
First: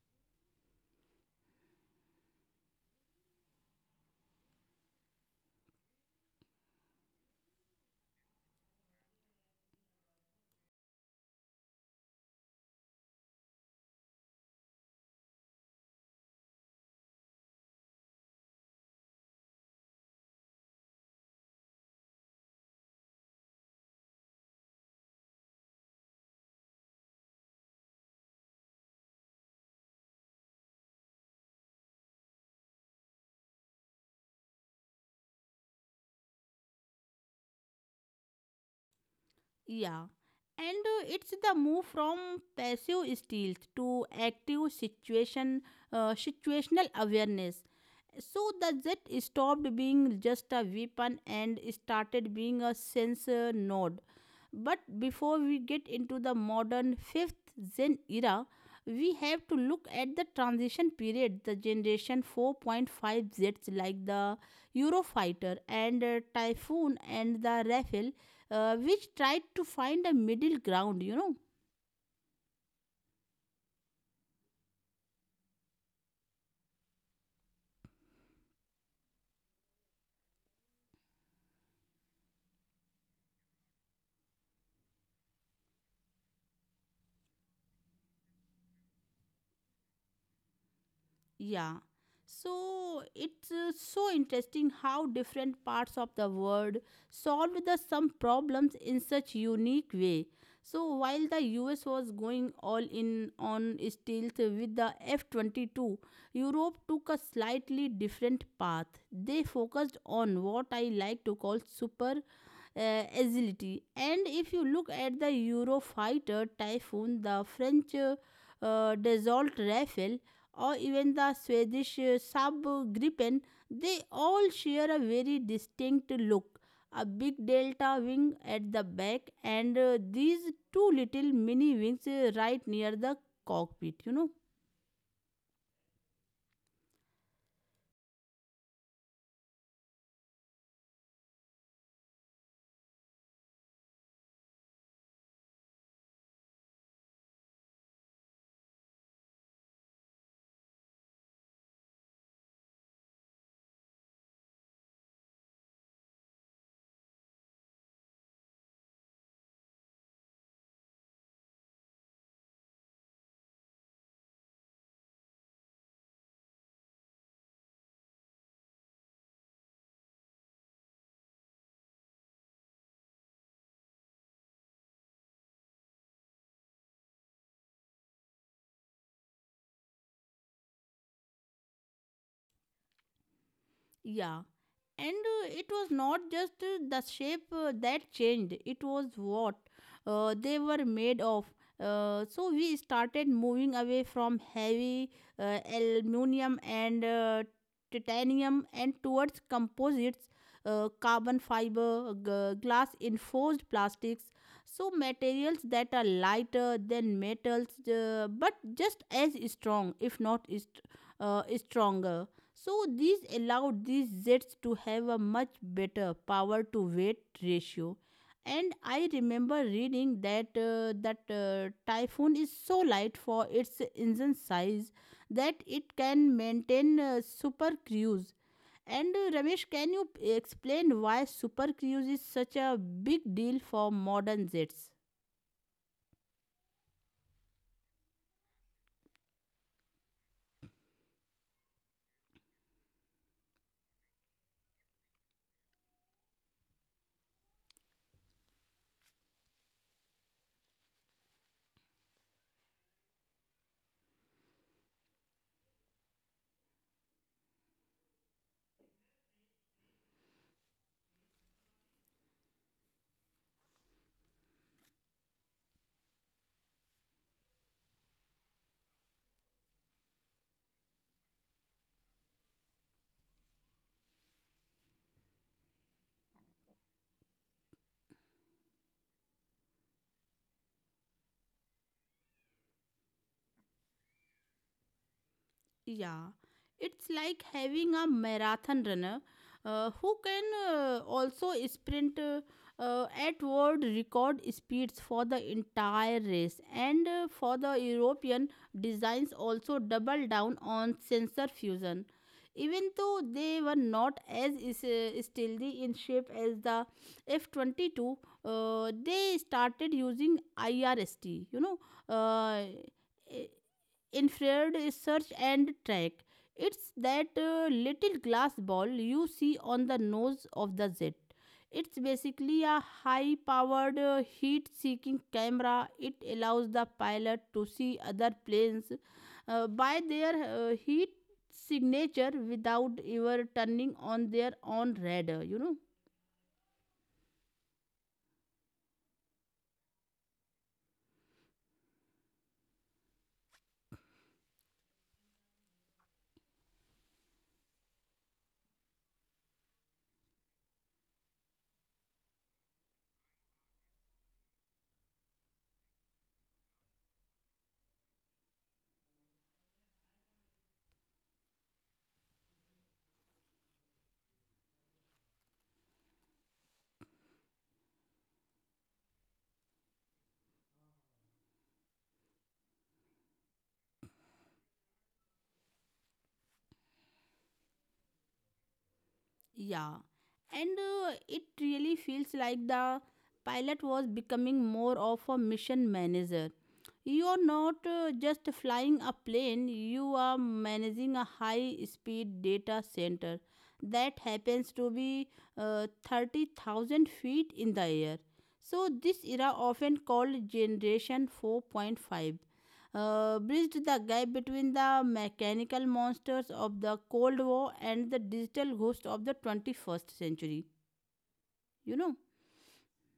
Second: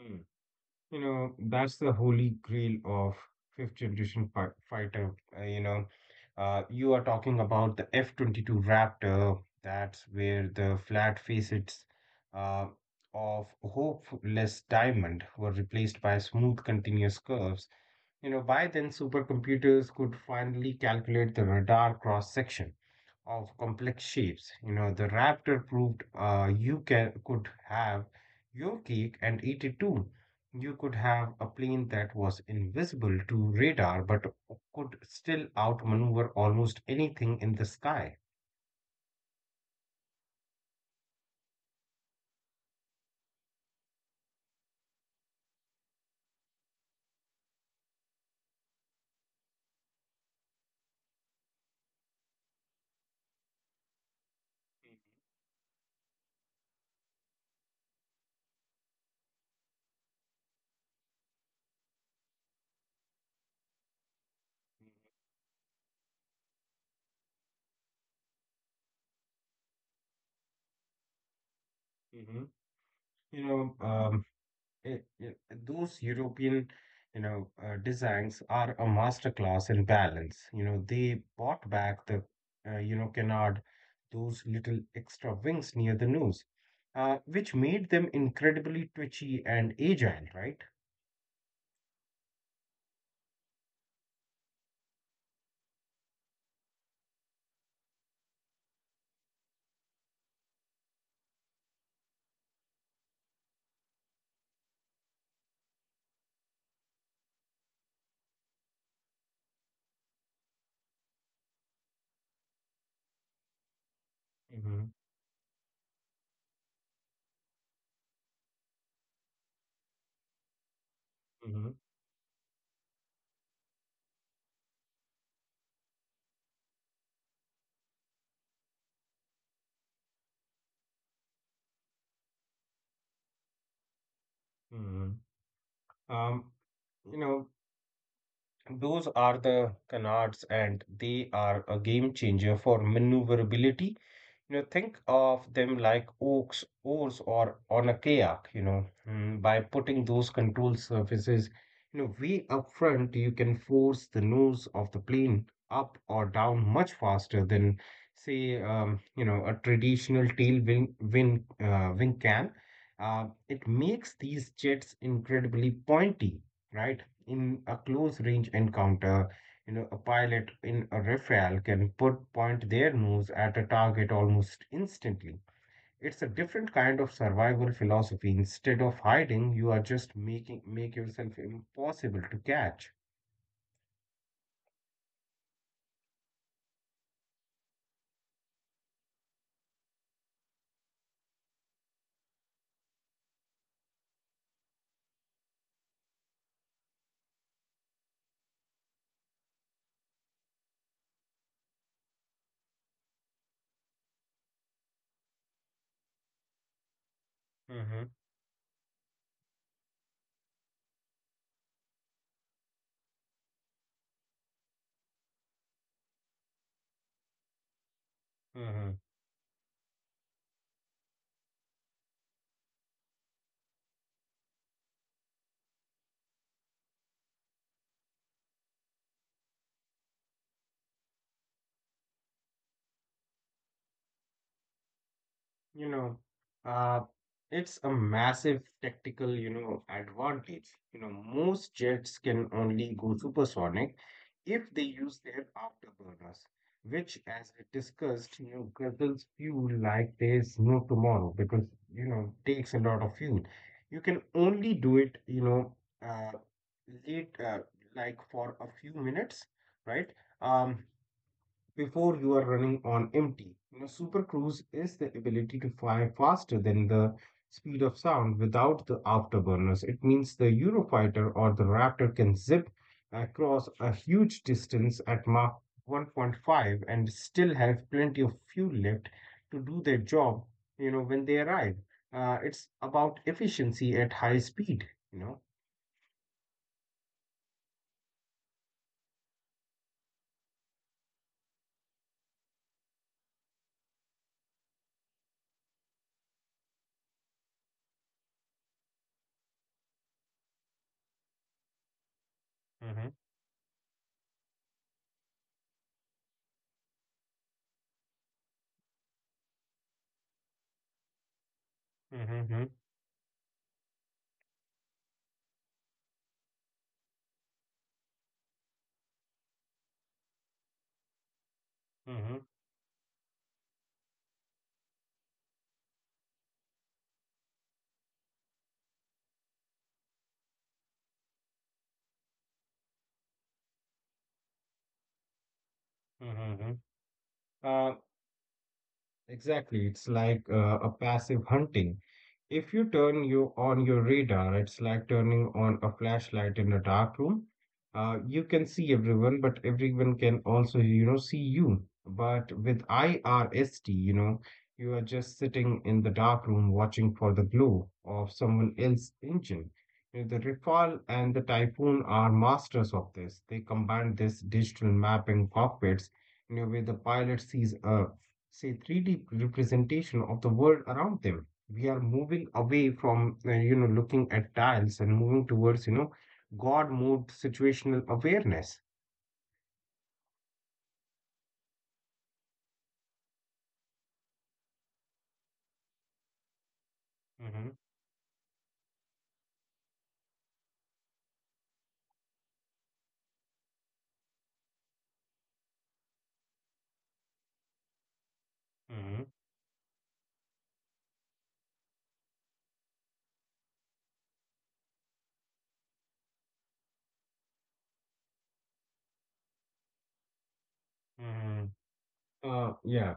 Speaker 2: Mm. That's the holy grail of fifth generation fi fighter. Uh, you know, you are talking about the F-22 Raptor. That's where the flat facets uh, of hopeless diamond were replaced by smooth continuous curves. By then supercomputers could finally calculate the radar cross section of complex shapes. The Raptor proved, you can could have your cake and eat it too. You could have a plane that was invisible to radar but could still outmaneuver almost anything in the sky.
Speaker 1: Yeah, and it's the move from passive stealth to active situational awareness. So the jet stopped being just a weapon and started being a sense node. But before we get into the modern 5th Gen era, we have to look at the transition period, the generation 4.5 jets like the Eurofighter and Typhoon and the Rafale, which tried to find a middle ground, you know.
Speaker 2: Mhm, mhm, mhm. You know, um, it, it- those European, designs are a masterclass in balance. They bought back the canard, those little extra wings near the nose, which made them incredibly twitchy and agile, right?
Speaker 1: Yeah. So it's so interesting how different parts of the world solved the some problems in such unique way. So while the US was going all in on stealth with the F-22, Europe took a slightly different path. They focused on what I like to call super agility. And if you
Speaker 2: Mm-hmm.
Speaker 1: look at the Eurofighter Typhoon, the French Dassault Rafale, or even the
Speaker 2: Mm-hmm.
Speaker 1: Swedish subgripen, they all share a very distinct look, a big delta wing at the back, and these two little mini wings right near the cockpit, you know.
Speaker 2: Mm-hmm. Um, you know, those are the canards, and they are a game changer for maneuverability. Think of them like oars, or on a kayak. By putting those control surfaces, way up front, you can force the nose of the plane up or down much faster than, say, a traditional tail wing can. It makes these jets incredibly pointy, right? In a close range encounter, a pilot in a Rafale can put point their nose at a target almost instantly. It's a different kind of survival philosophy. Instead of hiding, you are just making make yourself impossible to catch.
Speaker 1: Yeah. And it was not just the shape that changed, it was what they were made of. So we started moving away from heavy aluminum and titanium and towards composites, carbon fiber glass enforced plastics, so materials that are lighter than metals
Speaker 2: Mm-hmm.
Speaker 1: but just as strong, if not is stronger. So this allowed these jets to have a much better power to weight ratio. And
Speaker 2: Mm-hmm.
Speaker 1: I remember reading that Typhoon is so light for its engine size that it can maintain super cruise. And Ramesh, can you explain why super cruise is such a big deal for modern jets?
Speaker 2: You know, uh, it's a massive tactical, advantage. Most jets can only go supersonic if they use their afterburners, which, as we discussed, guzzles fuel like there's no tomorrow because, takes a lot of fuel. You can only do it, uh, late, uh, like for a few minutes, right? Um, Before you are running on empty. Super Cruise is the ability to fly faster than the speed of sound without the afterburners. It means the Eurofighter or the Raptor can zip across a huge distance at Mach 1.5 and still have plenty of fuel left to do their job, when they arrive. It's about efficiency at high speed, you know.
Speaker 1: Yeah, it's like having a marathon runner who can also sprint at world record speeds for the entire race. And for the European designs, also double down on sensor fusion. Even
Speaker 2: Mhm.
Speaker 1: though they were not as stealthy in shape as the F-22, they started using IRST, you know,
Speaker 2: hmm
Speaker 1: uh,
Speaker 2: hmm
Speaker 1: infrared search and track. It's that little glass ball you see on the nose of the jet. It's
Speaker 2: hmm
Speaker 1: basically a high powered heat seeking camera. It allows the pilot to see other planes by their heat signature without ever turning on their own radar, you know.
Speaker 2: Hmm hmm hmm. Exactly. It's like a passive hunting. If you turn you on your radar, it's like turning on a flashlight in a dark room. You can see everyone, but everyone can also, see you. But with IRST, you are just sitting in the dark room watching for the glow of someone else's engine. The Rafale and the Typhoon are masters of this. They combine this digital mapping cockpits, where the pilot sees, a say, 3D representation of the world around them. We are moving away from, looking at tiles and moving towards, God mode situational awareness.
Speaker 1: Yeah, and it really feels like the pilot was becoming more of a mission manager. You're
Speaker 2: Hmm.
Speaker 1: not just flying a plane, you are managing a high speed data center that happens to be 30,000 feet in the air. So,
Speaker 2: Hmm.
Speaker 1: this era, often called Generation 4.5, bridged the gap between the mechanical monsters of the Cold War and the digital ghosts of the 21st century.
Speaker 2: Hmm.
Speaker 1: You know?
Speaker 2: Yeah.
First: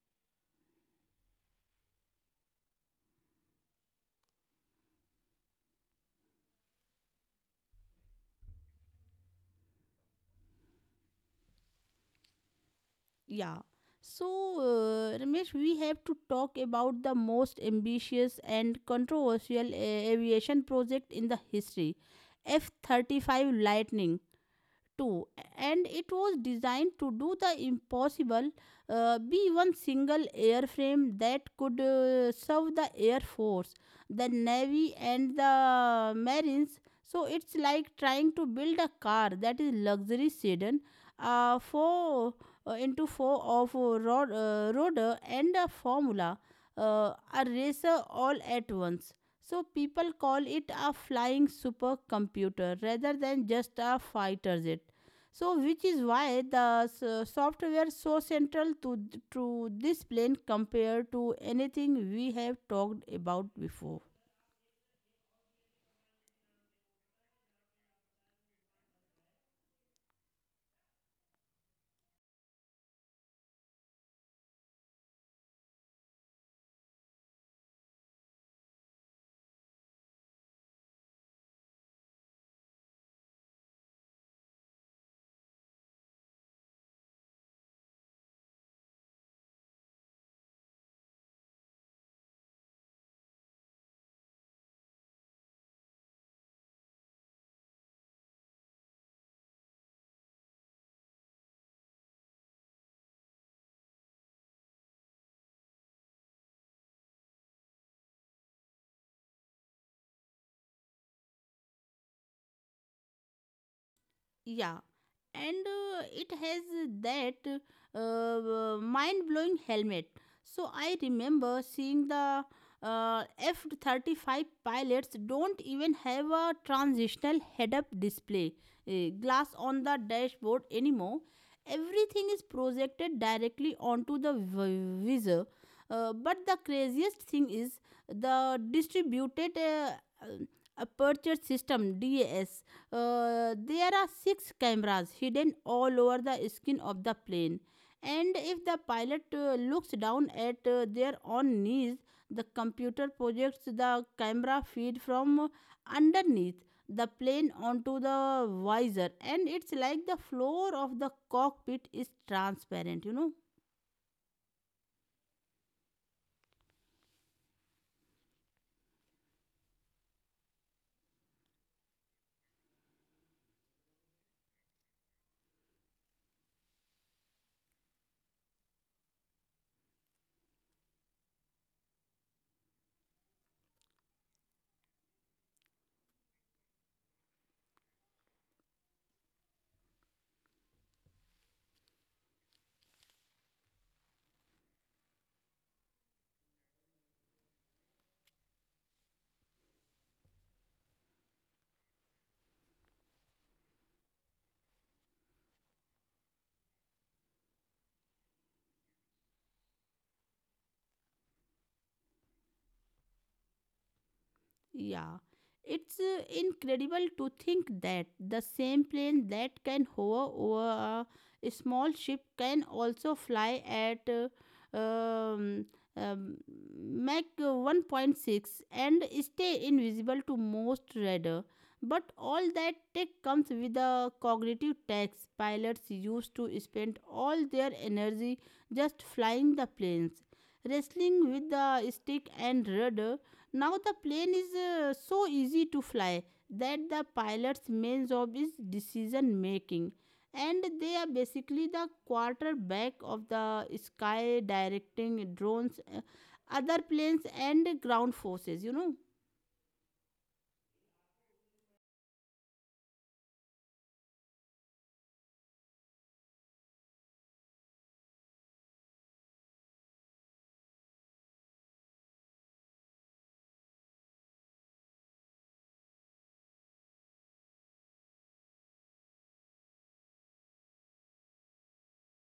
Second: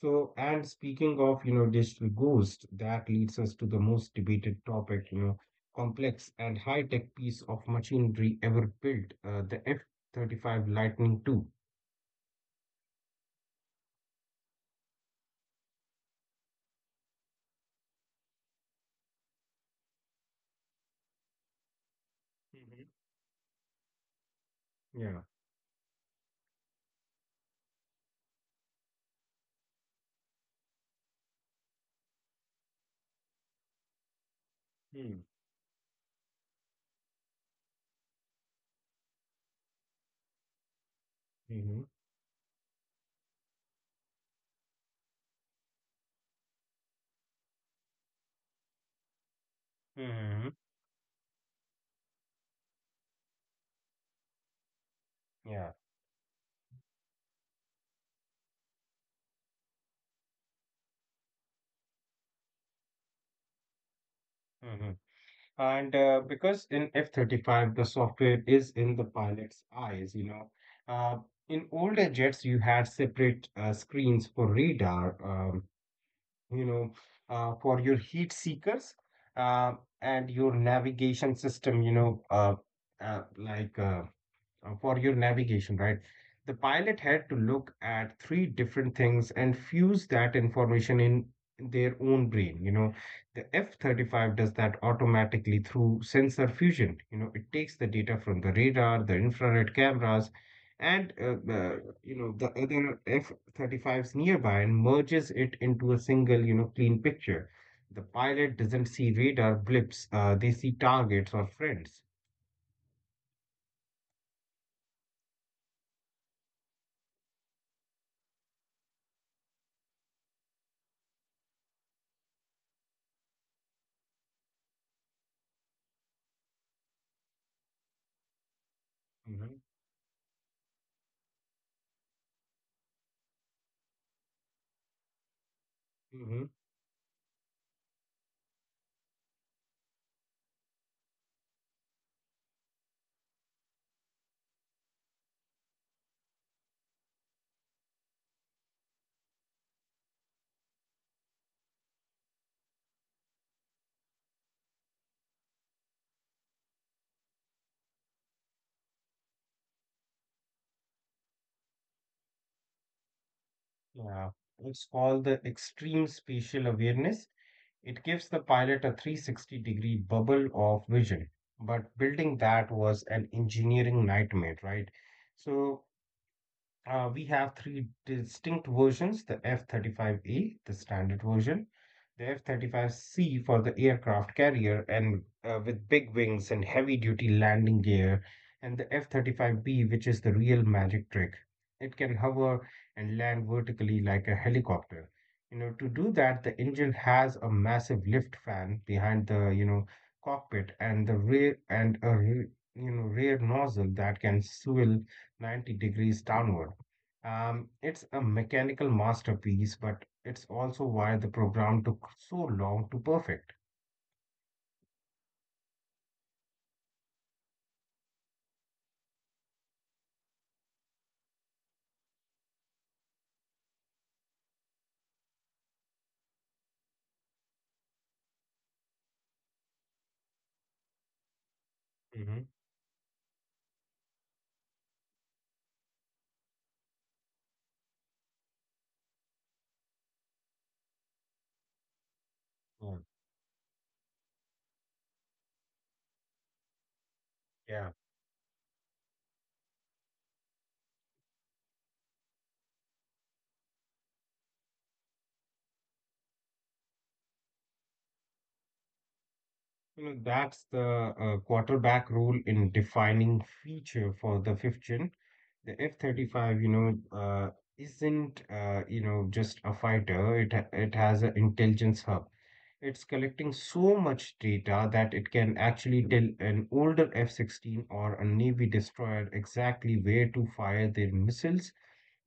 Speaker 2: So, and speaking of, digital ghost, that leads us to the most debated topic. Complex and high tech piece of machinery ever built, the F 35 Lightning two.
Speaker 1: Yeah. So, Ramesh, we have to talk about the most ambitious and controversial aviation project in the history, F
Speaker 2: Mm-hmm.
Speaker 1: 35 Lightning too.
Speaker 2: Yeah.
Speaker 1: And it was designed to do the impossible, be one single airframe that could serve the air force, the navy, and the marines. So it's like trying to build a car that is luxury sedan, uh,
Speaker 2: Mm-hmm.
Speaker 1: four four of rotor and a formula uh, a racer, all at once. So people call
Speaker 2: Mm-hmm.
Speaker 1: it a flying supercomputer rather than just a fighter jet. So
Speaker 2: Yeah.
Speaker 1: which is why the software is so central to this plane compared to anything we have talked about before.
Speaker 2: And because in F-35, the software is in the pilot's eyes. Uh, in older jets, you had separate screens for radar, you know, for your heat seekers, uh, and your navigation system, like, for your navigation, right? The pilot had to look at three different things and fuse that information in their own brain. The F-35 does that automatically through sensor fusion. It takes the data from the radar, the infrared cameras, and the, you know the other F-35s nearby and merges it into a single, clean picture. The pilot doesn't see radar blips; they see targets or friends.
Speaker 1: Yeah, and it has that mind blowing helmet. So I remember seeing the F 35 pilots don't even have a transitional head up display, glass
Speaker 2: Mhm.
Speaker 1: on the dashboard anymore. Everything is projected directly onto the visor. But
Speaker 2: Mhm.
Speaker 1: the craziest thing is the distributed uh, aperture system, DAS. There are six cameras hidden all over the skin of the plane. And if the pilot looks down at their own knees, the computer projects the camera feed from underneath the plane onto the visor. And it's like the floor of the cockpit is transparent, you know.
Speaker 2: Yeah, it's called the extreme spatial awareness. It gives the pilot a 360-degree bubble of vision. But building that was an engineering nightmare, right? So we have three distinct versions: the F 35A, the standard version; the F 35C for the aircraft carrier, and, with big wings and heavy duty landing gear; and the F 35B, which is the real magic trick. It can hover and land vertically like a helicopter. To do that, the engine has a massive lift fan behind the, cockpit and the rear and a rear, you know, rear nozzle that can swivel 90 degrees downward. It's a mechanical masterpiece, but it's also why the program took so long to perfect.
Speaker 1: Yeah, it's incredible to think that the same plane that can hover over a small ship can also fly at um, um, Mach 1.6 and stay invisible to most radar. But all
Speaker 2: Hmm.
Speaker 1: that tech comes with a cognitive tax. Pilots used to spend all their energy just flying the planes, wrestling with the stick and
Speaker 2: Yeah.
Speaker 1: rudder. Now the plane is so easy to fly that the pilot's
Speaker 2: Yeah.
Speaker 1: main job is decision making, and they are basically the quarterback of the sky, directing drones, other planes, and ground forces, you know.
Speaker 2: That's the quarterback rule in defining feature for the fifth gen. The F-35, isn't, just a fighter. It has an intelligence hub. It's collecting so much data that it can actually tell an older F-16 or a Navy destroyer exactly where to fire their missiles,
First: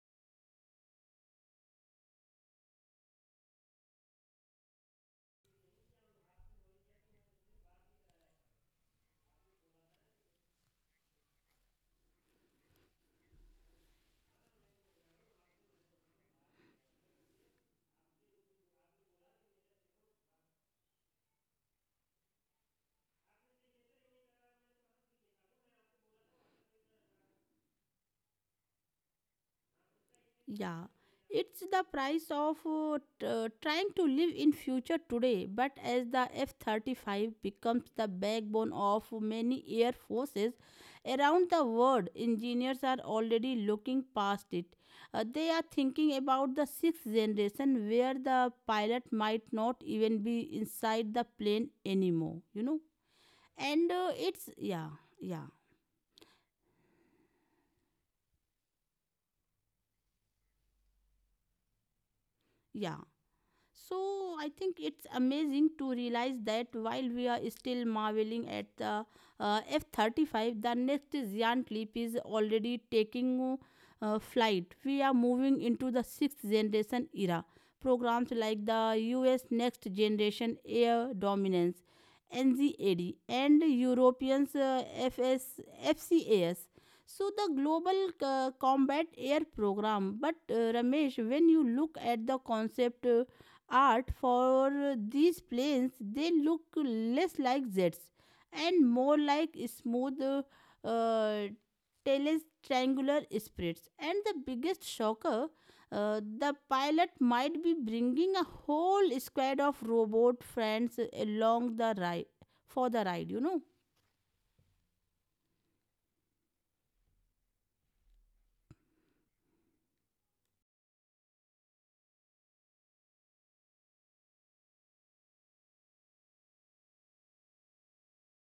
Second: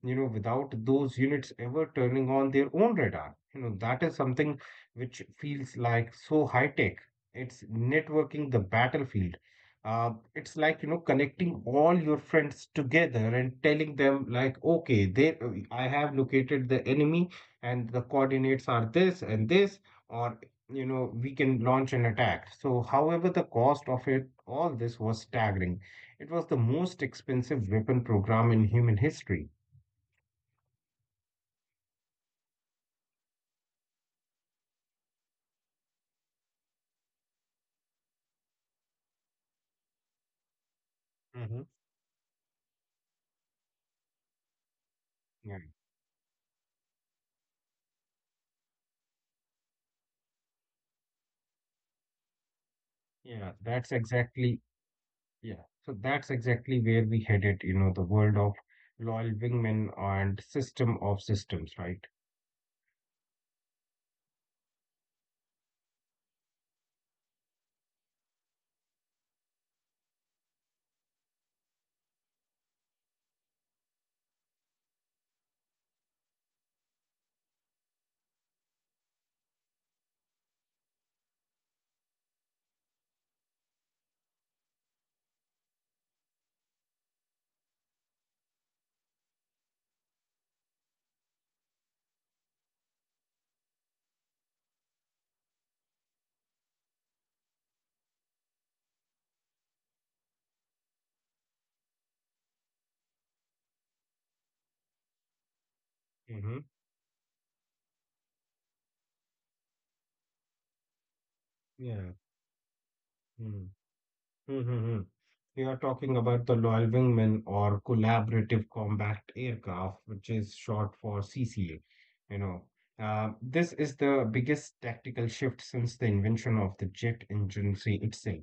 Speaker 2: without those units ever turning on their own radar. That is something which feels like so high tech. It's networking the battlefield. It's like, connecting all your friends together and telling them, like, okay, I have located the enemy and the coordinates are this and this, or, we can launch an attack. So, however, the cost of it, all this was staggering. It was the most expensive weapon program in human history.
Speaker 1: Yeah, it's the price of trying to live in future today. But as the F-35 becomes the backbone of many air forces around the
Speaker 2: Mm-hmm.
Speaker 1: world, engineers are already looking past it. They are
Speaker 2: Yeah,
Speaker 1: thinking about the sixth generation where the pilot might not even be inside the plane anymore. You know,
Speaker 2: yeah,
Speaker 1: and
Speaker 2: that's
Speaker 1: it's
Speaker 2: exactly,
Speaker 1: yeah, yeah,
Speaker 2: yeah. So that's exactly where we headed, the world of loyal wingmen and system of systems, right?
Speaker 1: yeah. So I think it's amazing to realize that while we are still marveling at the F-35, the next giant leap is already taking flight. We are moving into the sixth generation era. Programs like the US Next Generation Air Dominance, NGAD, and Europeans FS, so the global combat air program. But Ramesh, when you look at the concept, art for these planes, they look less like jets and more like smooth, tailless triangular sprites. And the biggest shocker, the
Speaker 2: Mm-hmm.
Speaker 1: pilot might be bringing a whole squad of robot friends along the
Speaker 2: Yeah.
Speaker 1: ride for the ride, you know.
Speaker 2: Mm. Mm-hmm. You are talking about the loyal wingman or collaborative combat aircraft, which is short for CCA. You know, this is the biggest tactical shift since the invention of the jet engine, say, itself.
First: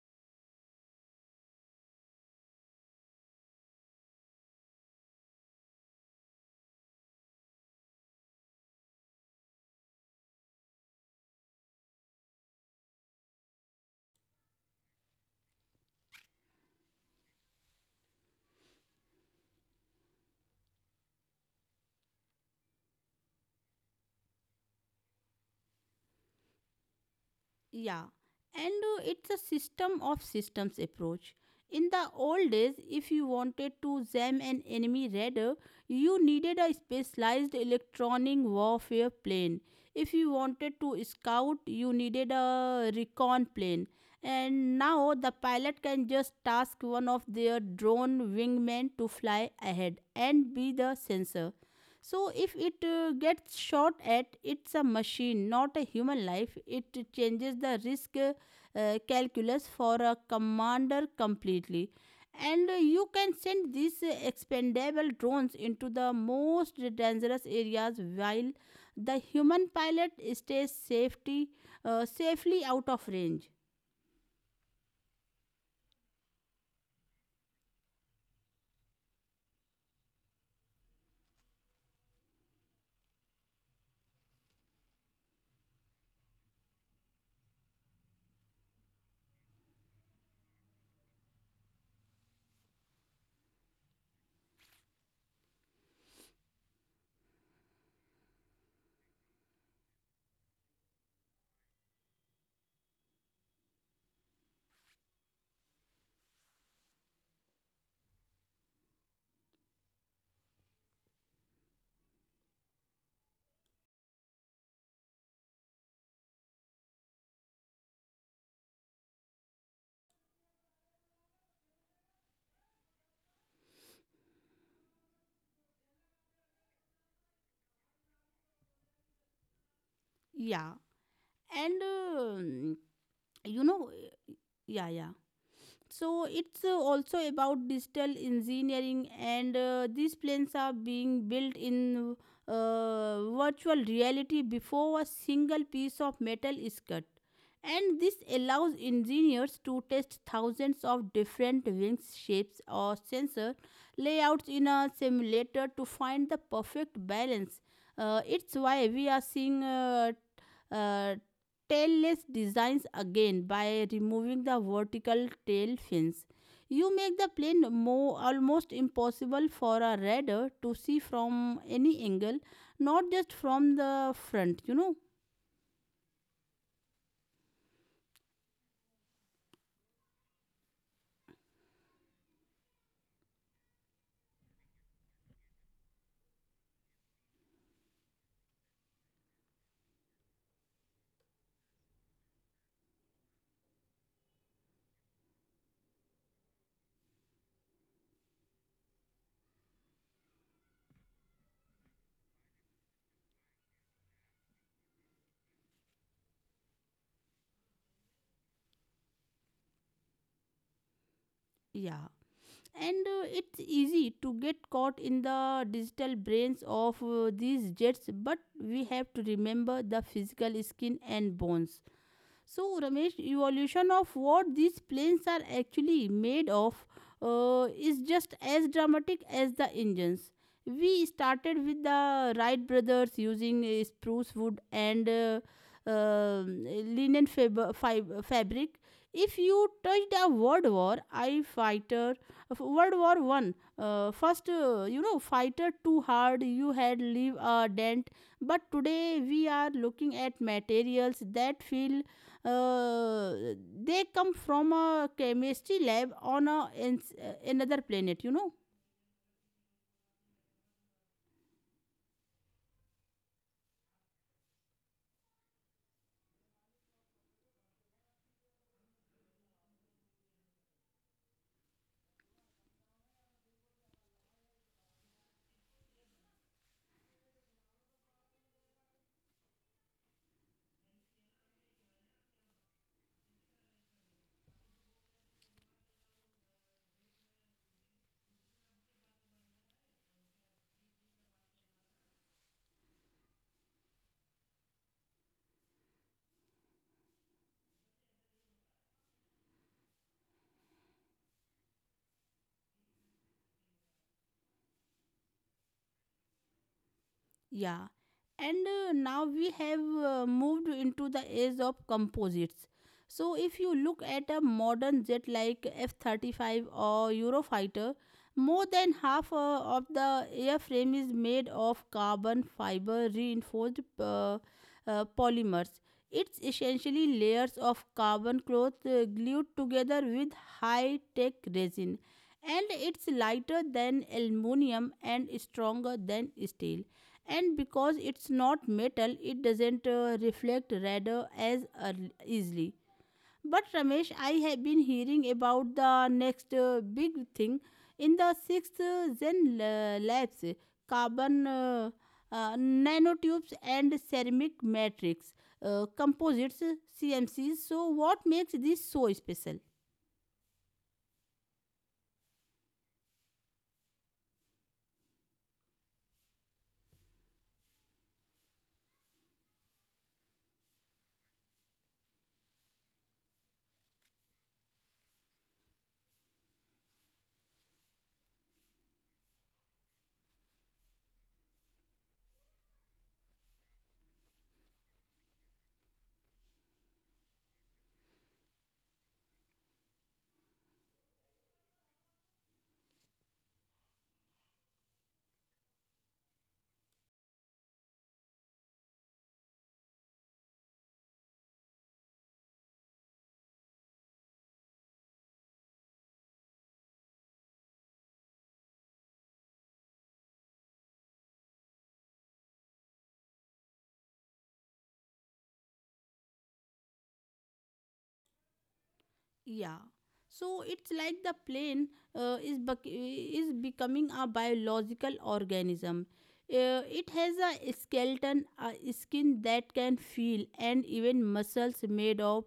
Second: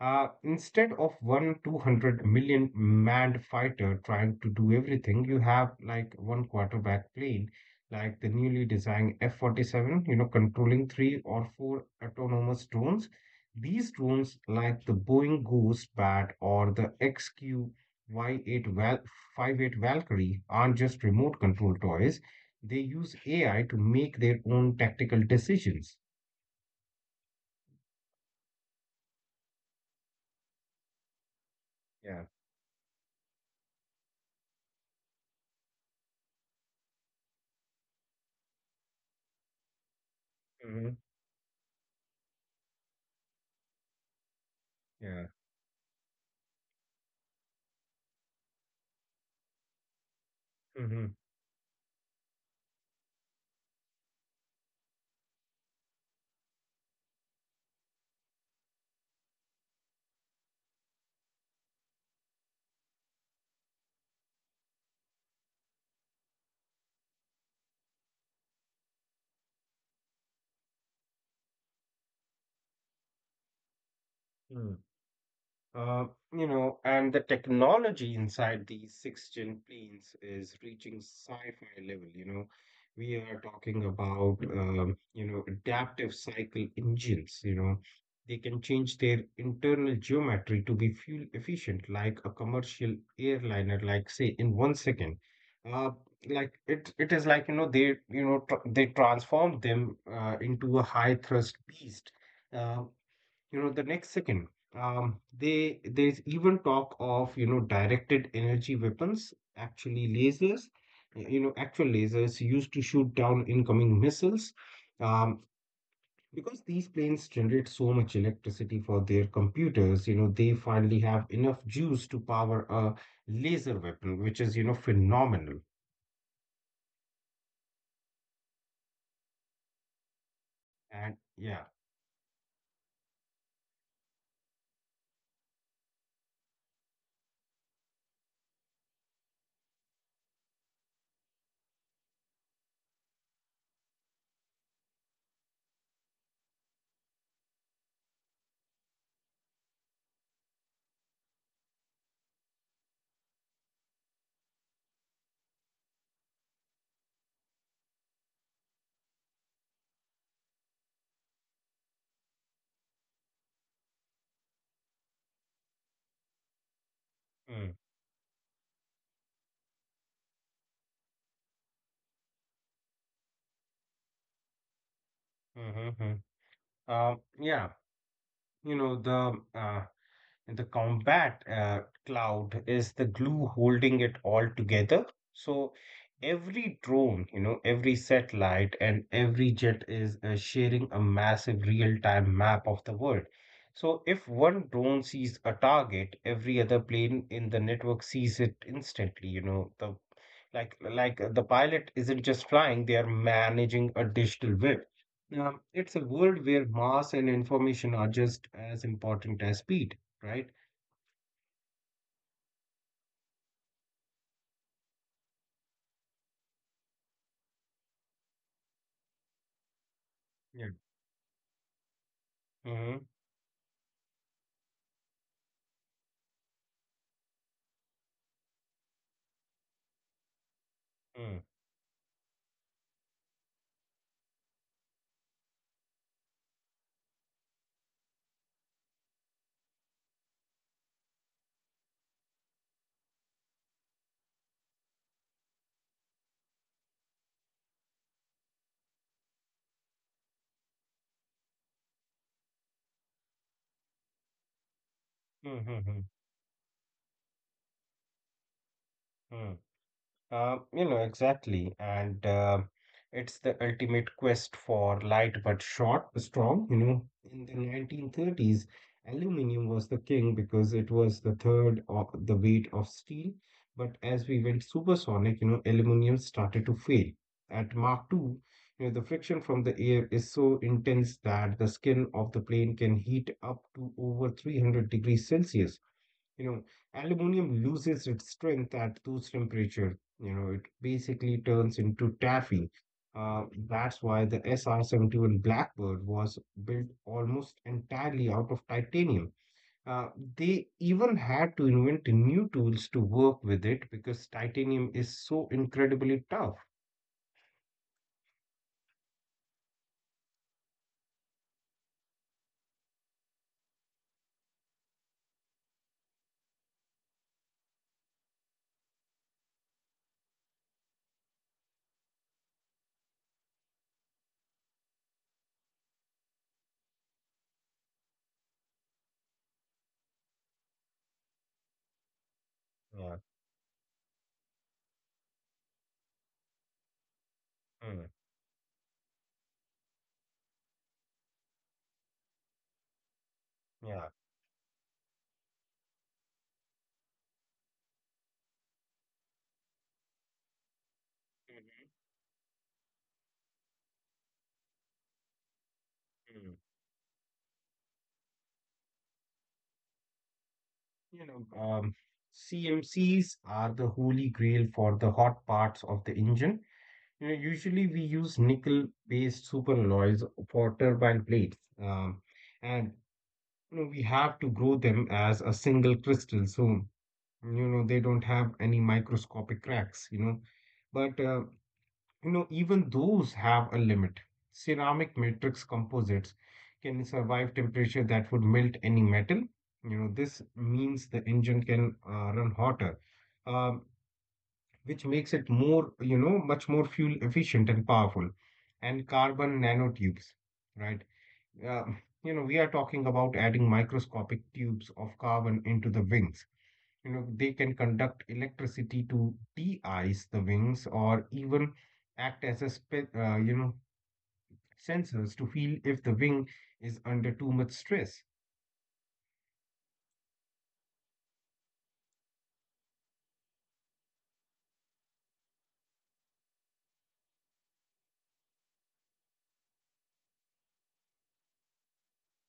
Speaker 2: Instead of one 200 million manned fighter trying to do everything, you have like one quarterback plane, like the newly designed F 47, controlling three or four autonomous drones. These drones, like the Boeing Ghost Bat or the XQY 58 Val 58 Valkyrie, aren't just remote control toys. They use AI to make their own tactical decisions.
Speaker 1: Yeah, and it's a system of systems approach. In the
Speaker 2: Yeah.
Speaker 1: old days, if you wanted to jam an enemy radar, you needed a specialized electronic warfare plane. If you wanted
Speaker 2: Hmm.
Speaker 1: to scout, you needed a recon plane. And now
Speaker 2: Yeah.
Speaker 1: the pilot can just task one of their drone wingmen to fly ahead and be the
Speaker 2: Hmm.
Speaker 1: sensor. So if it gets shot at, it's a machine, not a human life. It changes the risk calculus for a commander completely. And you can send these expendable drones into the most dangerous areas while the human pilot stays safely out of range.
Speaker 2: Uh, and the technology inside these six-gen planes is reaching sci-fi level. We are talking about, adaptive cycle engines. They can change their internal geometry to be fuel efficient, like a commercial airliner, like, say, in 1 second. Uh, like it is like, they, you know, tr they transform them into a high thrust beast. Uh, the next second, they there's even talk of, directed energy weapons, actually lasers, actual lasers used to shoot down incoming missiles. Um because these planes generate so much electricity for their computers, they finally have enough juice to power a laser weapon, which is, phenomenal.
Speaker 1: Yeah. And you know,
Speaker 2: and yeah
Speaker 1: yeah, yeah. so it's also about digital engineering, and these planes are being built in virtual reality before a single piece of metal is cut. And this allows engineers to test thousands of different wings shapes or sensor layouts in a simulator to find the perfect balance. It's why we are seeing uh, tailless designs again. By removing the vertical tail fins, you make the plane more almost
Speaker 2: mm,
Speaker 1: impossible for a radar to see from any angle, not just from the front, you know.
Speaker 2: mhm, mhm. Yeah. You know the uh, And the combat cloud is the glue holding it all together. So every drone, every satellite and every jet is sharing a massive real-time map of the world. So if one drone sees a target, every other plane in the network sees it instantly. You know, the like the pilot isn't just flying; they are managing a digital web. It's a world where mass and information are just as important as speed, right?
Speaker 1: Yeah. And it's easy to get caught in the digital brains of these jets, but we have to remember the physical skin
Speaker 2: Yeah.
Speaker 1: and bones. So, Ramesh,
Speaker 2: Mm-hmm.
Speaker 1: evolution of what these planes are actually made of is just as dramatic as the engines. We started
Speaker 2: Mm,
Speaker 1: with the Wright brothers using spruce wood and linen fabric. If you touched a World War I fighter, of World War One, first you know fighter, too hard, you had leave a dent, but today we are looking at materials that feel, uh, they come from a
Speaker 2: Hmm.
Speaker 1: chemistry
Speaker 2: Hmm. mm,
Speaker 1: lab on another planet, you know.
Speaker 2: mm. You know, exactly. And It's the ultimate quest for light but short, strong. You know, in the 1930s, aluminum was the king because it was the third of the weight of steel. But as we went supersonic, you know, aluminum started to fail. At Mach 2, you know, the friction from the air is so intense that the skin of the plane can heat up to over 300 degrees Celsius. You know, aluminum loses its strength at tooth temperature. You know, it basically turns into taffy. Uh, that's why the SR-71 Blackbird was built almost entirely out of titanium. Uh, they even had to invent new tools to work with it because titanium is so incredibly tough.
Speaker 1: Yeah, and now we have moved into the age of composites. So, if you look at a modern jet like F 35 or Eurofighter, more than half of the airframe is made of carbon fiber reinforced polymers. It's essentially layers of carbon cloth glued together with high tech resin, and it's
Speaker 2: Yeah.
Speaker 1: lighter than aluminum and stronger than steel, and because
Speaker 2: Mm.
Speaker 1: it's not metal, it doesn't reflect radar as easily. But
Speaker 2: Yeah.
Speaker 1: Ramesh, I have been hearing about the next big thing in the sixth labs: carbon
Speaker 2: Mhm.
Speaker 1: nanotubes and ceramic matrix
Speaker 2: Mm.
Speaker 1: composites, CMCs. So what makes this so special?
Speaker 2: You know, um, CMCs are the holy grail for the hot parts of the engine. You know, usually we use nickel-based superalloys for turbine plates, um, and you know, we have to grow them as a single crystal, so you know they don't have any microscopic cracks. You know, but uh, even those have a limit. Ceramic matrix composites can survive temperature that would melt any metal. You know, this means the engine can run hotter. Um, which makes it more, you know, much more fuel efficient and powerful. And carbon nanotubes, right? Uh, you know, we are talking about adding microscopic tubes of carbon into the wings. You know, they can conduct electricity to de-ice the wings or even act as a, you know, sensors to feel if the wing is under too much stress.
Speaker 1: Yeah. So it's like the plane is becoming a biological organism. It has a skeleton, a skin that can feel, and even muscles made of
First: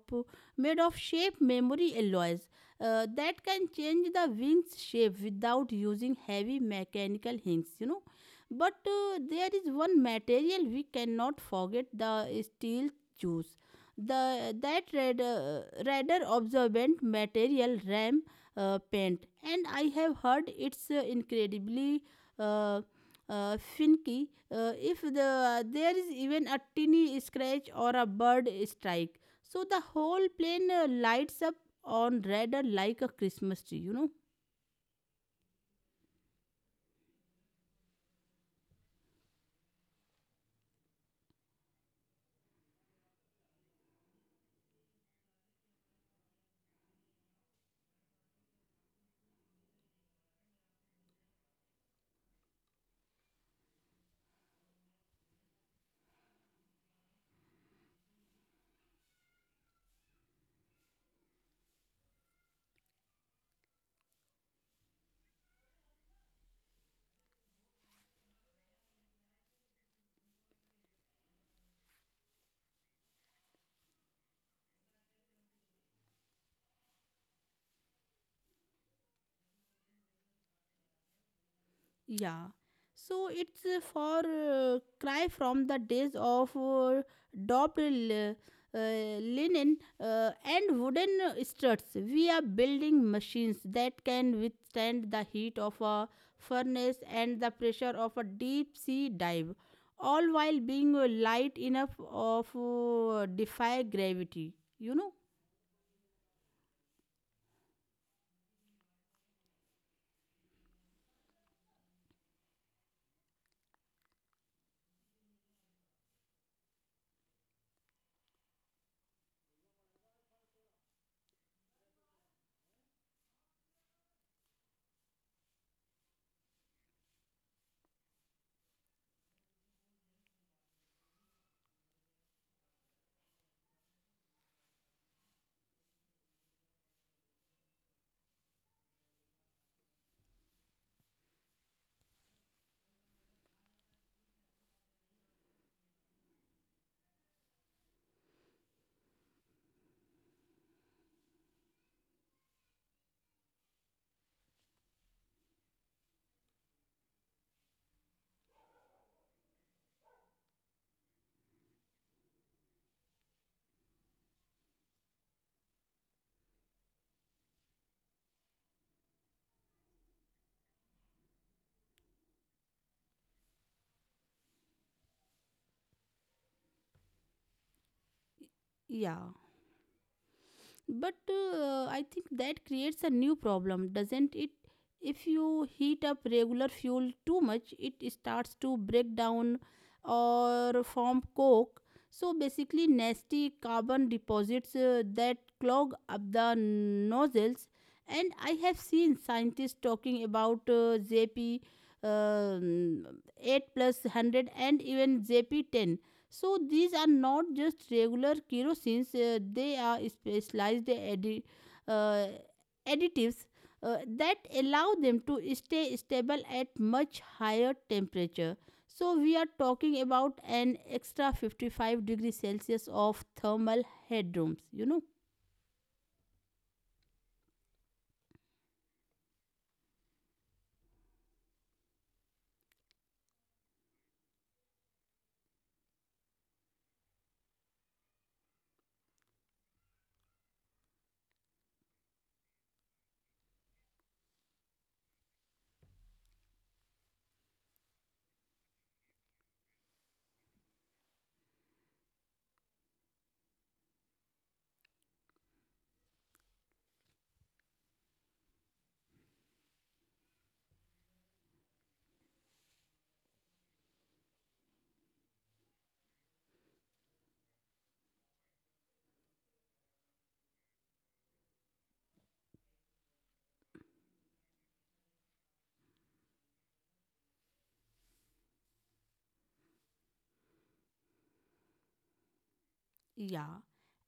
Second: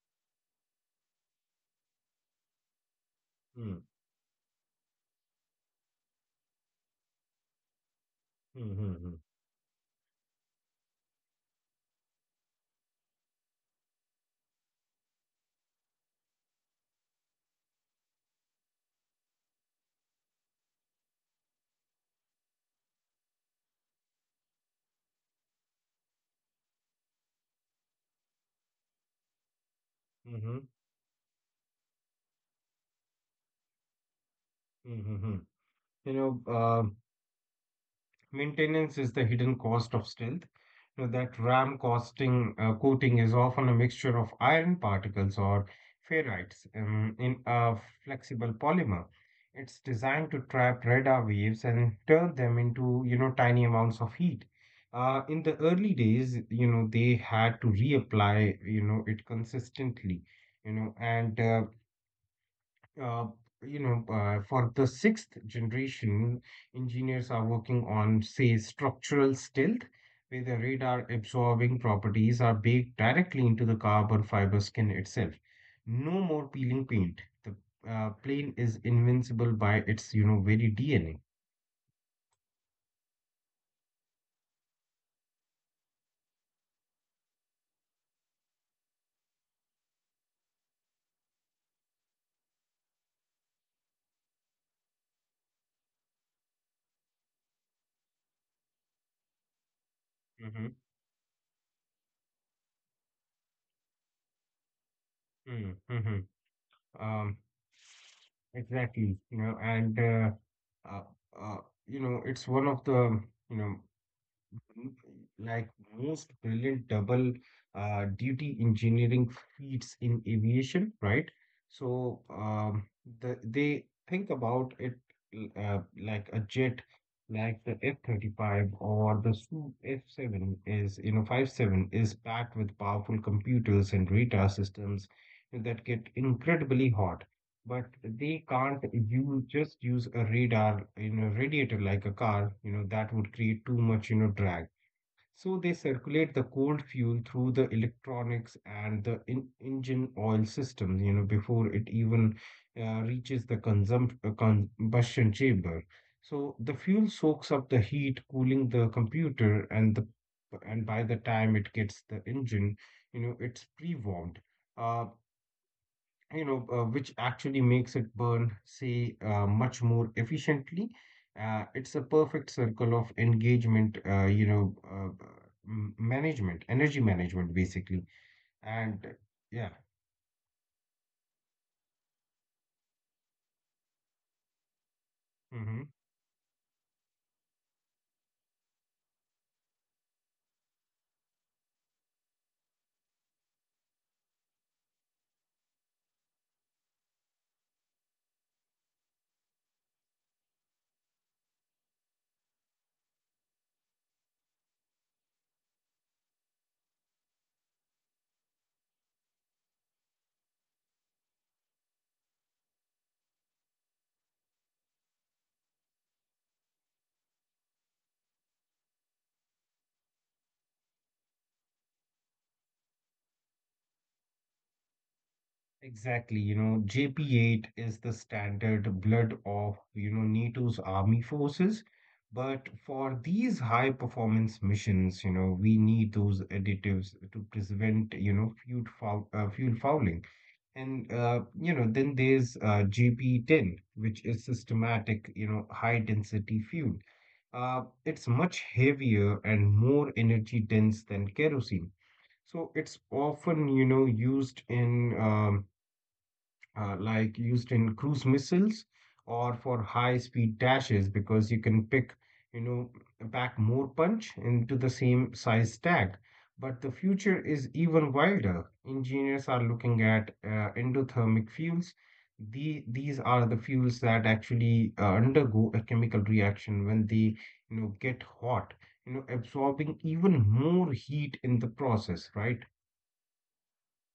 Speaker 1: shape memory alloys that can
Speaker 2: Mm-hmm.
Speaker 1: change the wings shape without using heavy mechanical hinges, you know. But
Speaker 2: Mm-hmm.
Speaker 1: there is one material we cannot forget: the steel juice, the that red, radar absorbent material, RAM paint, and I have heard it's incredibly uh, finicky. If there is even a tiny scratch or a bird strike, so the whole plane lights up on red like a Christmas tree, you know.
Speaker 2: Mm-hmm. You know, uh, Maintenance is the hidden cost of stealth. You know, that RAM costing coating is often a mixture of iron particles or ferrites, in a flexible polymer. It's designed to trap radar waves and turn them into, you know, tiny amounts of heat. In the early days, you know, they had to reapply, you know, it consistently, you know, and uh, uh, for the sixth generation, engineers are working on, say, structural stealth, where the radar absorbing properties are baked directly into the carbon fiber skin itself. No more peeling paint. The plane is invincible by its, you know, very DNA.
Speaker 1: Yeah. So it's for cry from the days of daubed linen and wooden struts. We are building machines that can withstand the heat of a furnace and the pressure of a deep sea dive, all while
Speaker 2: Mm-hmm.
Speaker 1: being light enough of defy gravity. You know?
Speaker 2: Mm-hmm. Mm-hmm. Um, exactly. Uh, uh, you know, it's one of the, you know, like most brilliant double duty engineering feats in aviation, right? So they think about it like a jet, like the F-35 or the Su F-7 is, you know, 5-7 is packed with powerful computers and radar systems that get incredibly hot. But they can't use just use a radar in a radiator like a car, you know, that would create too much, you know, drag. So they circulate the cold fuel through the electronics and the in engine oil system, you know, before it even reaches the consum combustion chamber. So the fuel soaks up the heat, cooling the computer, and the and by the time it gets the engine, you know, it's pre-warmed. Uh, which actually makes it burn, say, much more efficiently. It's a perfect circle of engagement, management, energy management, basically. And
Speaker 1: Yeah,
Speaker 2: yeah,
Speaker 1: but I think that creates a new problem, doesn't it? If you
Speaker 2: hmm
Speaker 1: heat up regular fuel too much, it starts to break down or form coke, so basically nasty carbon deposits that clog up the nozzles. And I have seen scientists talking about JP um, 8 plus 100 and even JP 10. So these are not just regular kerosines, they are specialized uh, additives that allow them to stay stable at much higher temperature. So we are talking about an extra 55-degree Celsius of thermal headrooms, you know.
Speaker 2: Exactly. You know, JP8 is the standard blood of, you know, NATO's army forces. But for these high performance missions, you know, we need those additives to prevent, you know, fuel fouling. And You know, then there's GP10, which is systematic, you know, high density fuel. It's much heavier and more energy dense than kerosene. So it's often, you know, used in used in cruise missiles or for high speed dashes because you can pick you know back more punch into the same size tag. But the future is even wilder. Engineers are looking at endothermic fuels. The, these are the fuels that actually undergo a chemical reaction when they you know get hot, you know, absorbing even more heat in the process, right?
Speaker 1: Yeah,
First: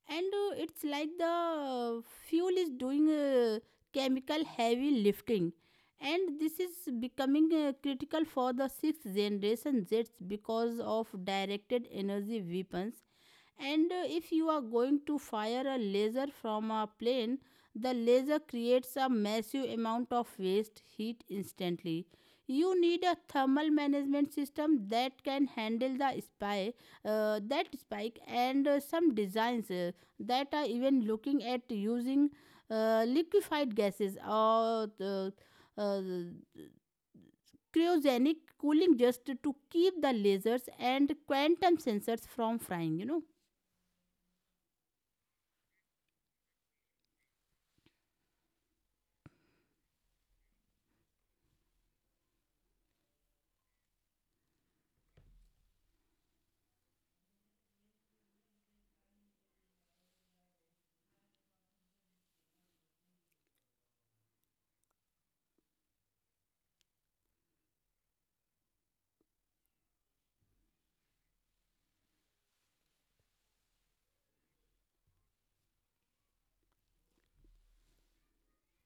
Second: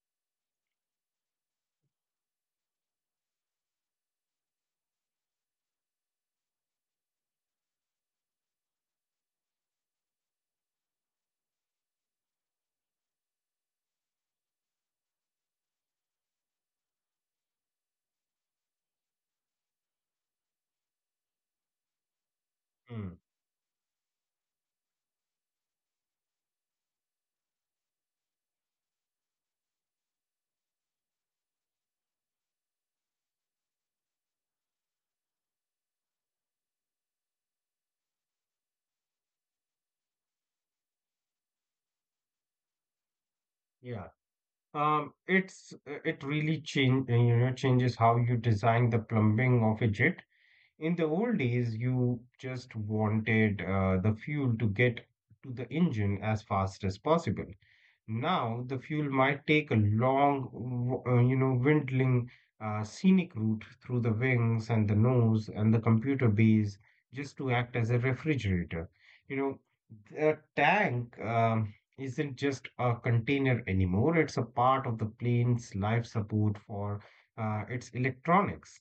Speaker 1: and it's like the fuel is doing chemical heavy lifting, and this is becoming critical for the sixth generation Jets because of directed energy weapons. And if you are going to fire a laser from a plane, the laser creates a massive amount of waste heat instantly. You need a
Speaker 2: Hmm.
Speaker 1: thermal management system that can handle the spy that spike. And some designs that are even looking at using liquefied gases or the uh, cryogenic cooling just to keep the lasers and quantum sensors from frying, you know.
Speaker 2: Um, it's it really change you know changes how you design the plumbing of a jet. In the old days, you just wanted the fuel to get to the engine as fast as possible. Now, the fuel might take a long, you know, windling, scenic route through the wings and the nose and the computer bays just to act as a refrigerator. You know, the tank isn't just a container anymore, it's a part of the plane's life support for its electronics.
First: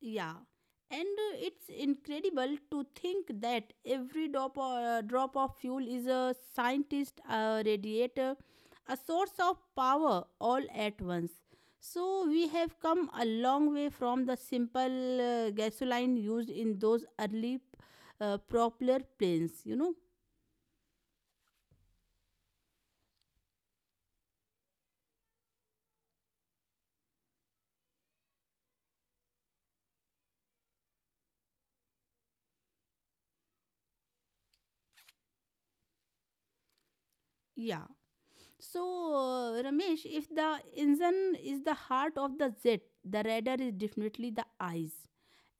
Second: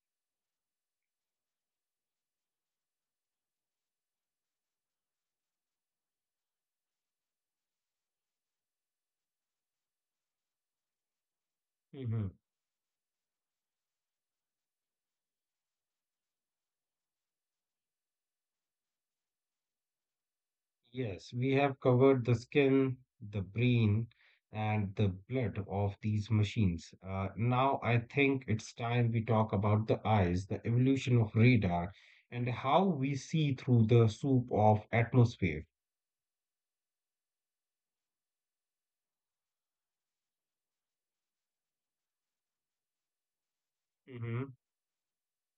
Speaker 1: Yeah, and it's incredible to think that every drop of fuel is a scientist, a radiator, a source of power all at once. So we have come a long way from the simple gasoline used in those early propeller planes, you know.
Speaker 2: Yes, we have covered the skin, the brain, and the blood of these machines. Now I think it's time we talk about the eyes, the evolution of radar, and how we see through the soup of atmosphere.
Speaker 1: Yeah. So, Ramesh, if the engine is the heart of the jet, the radar is definitely the
Speaker 2: Mm-hmm.
Speaker 1: eyes.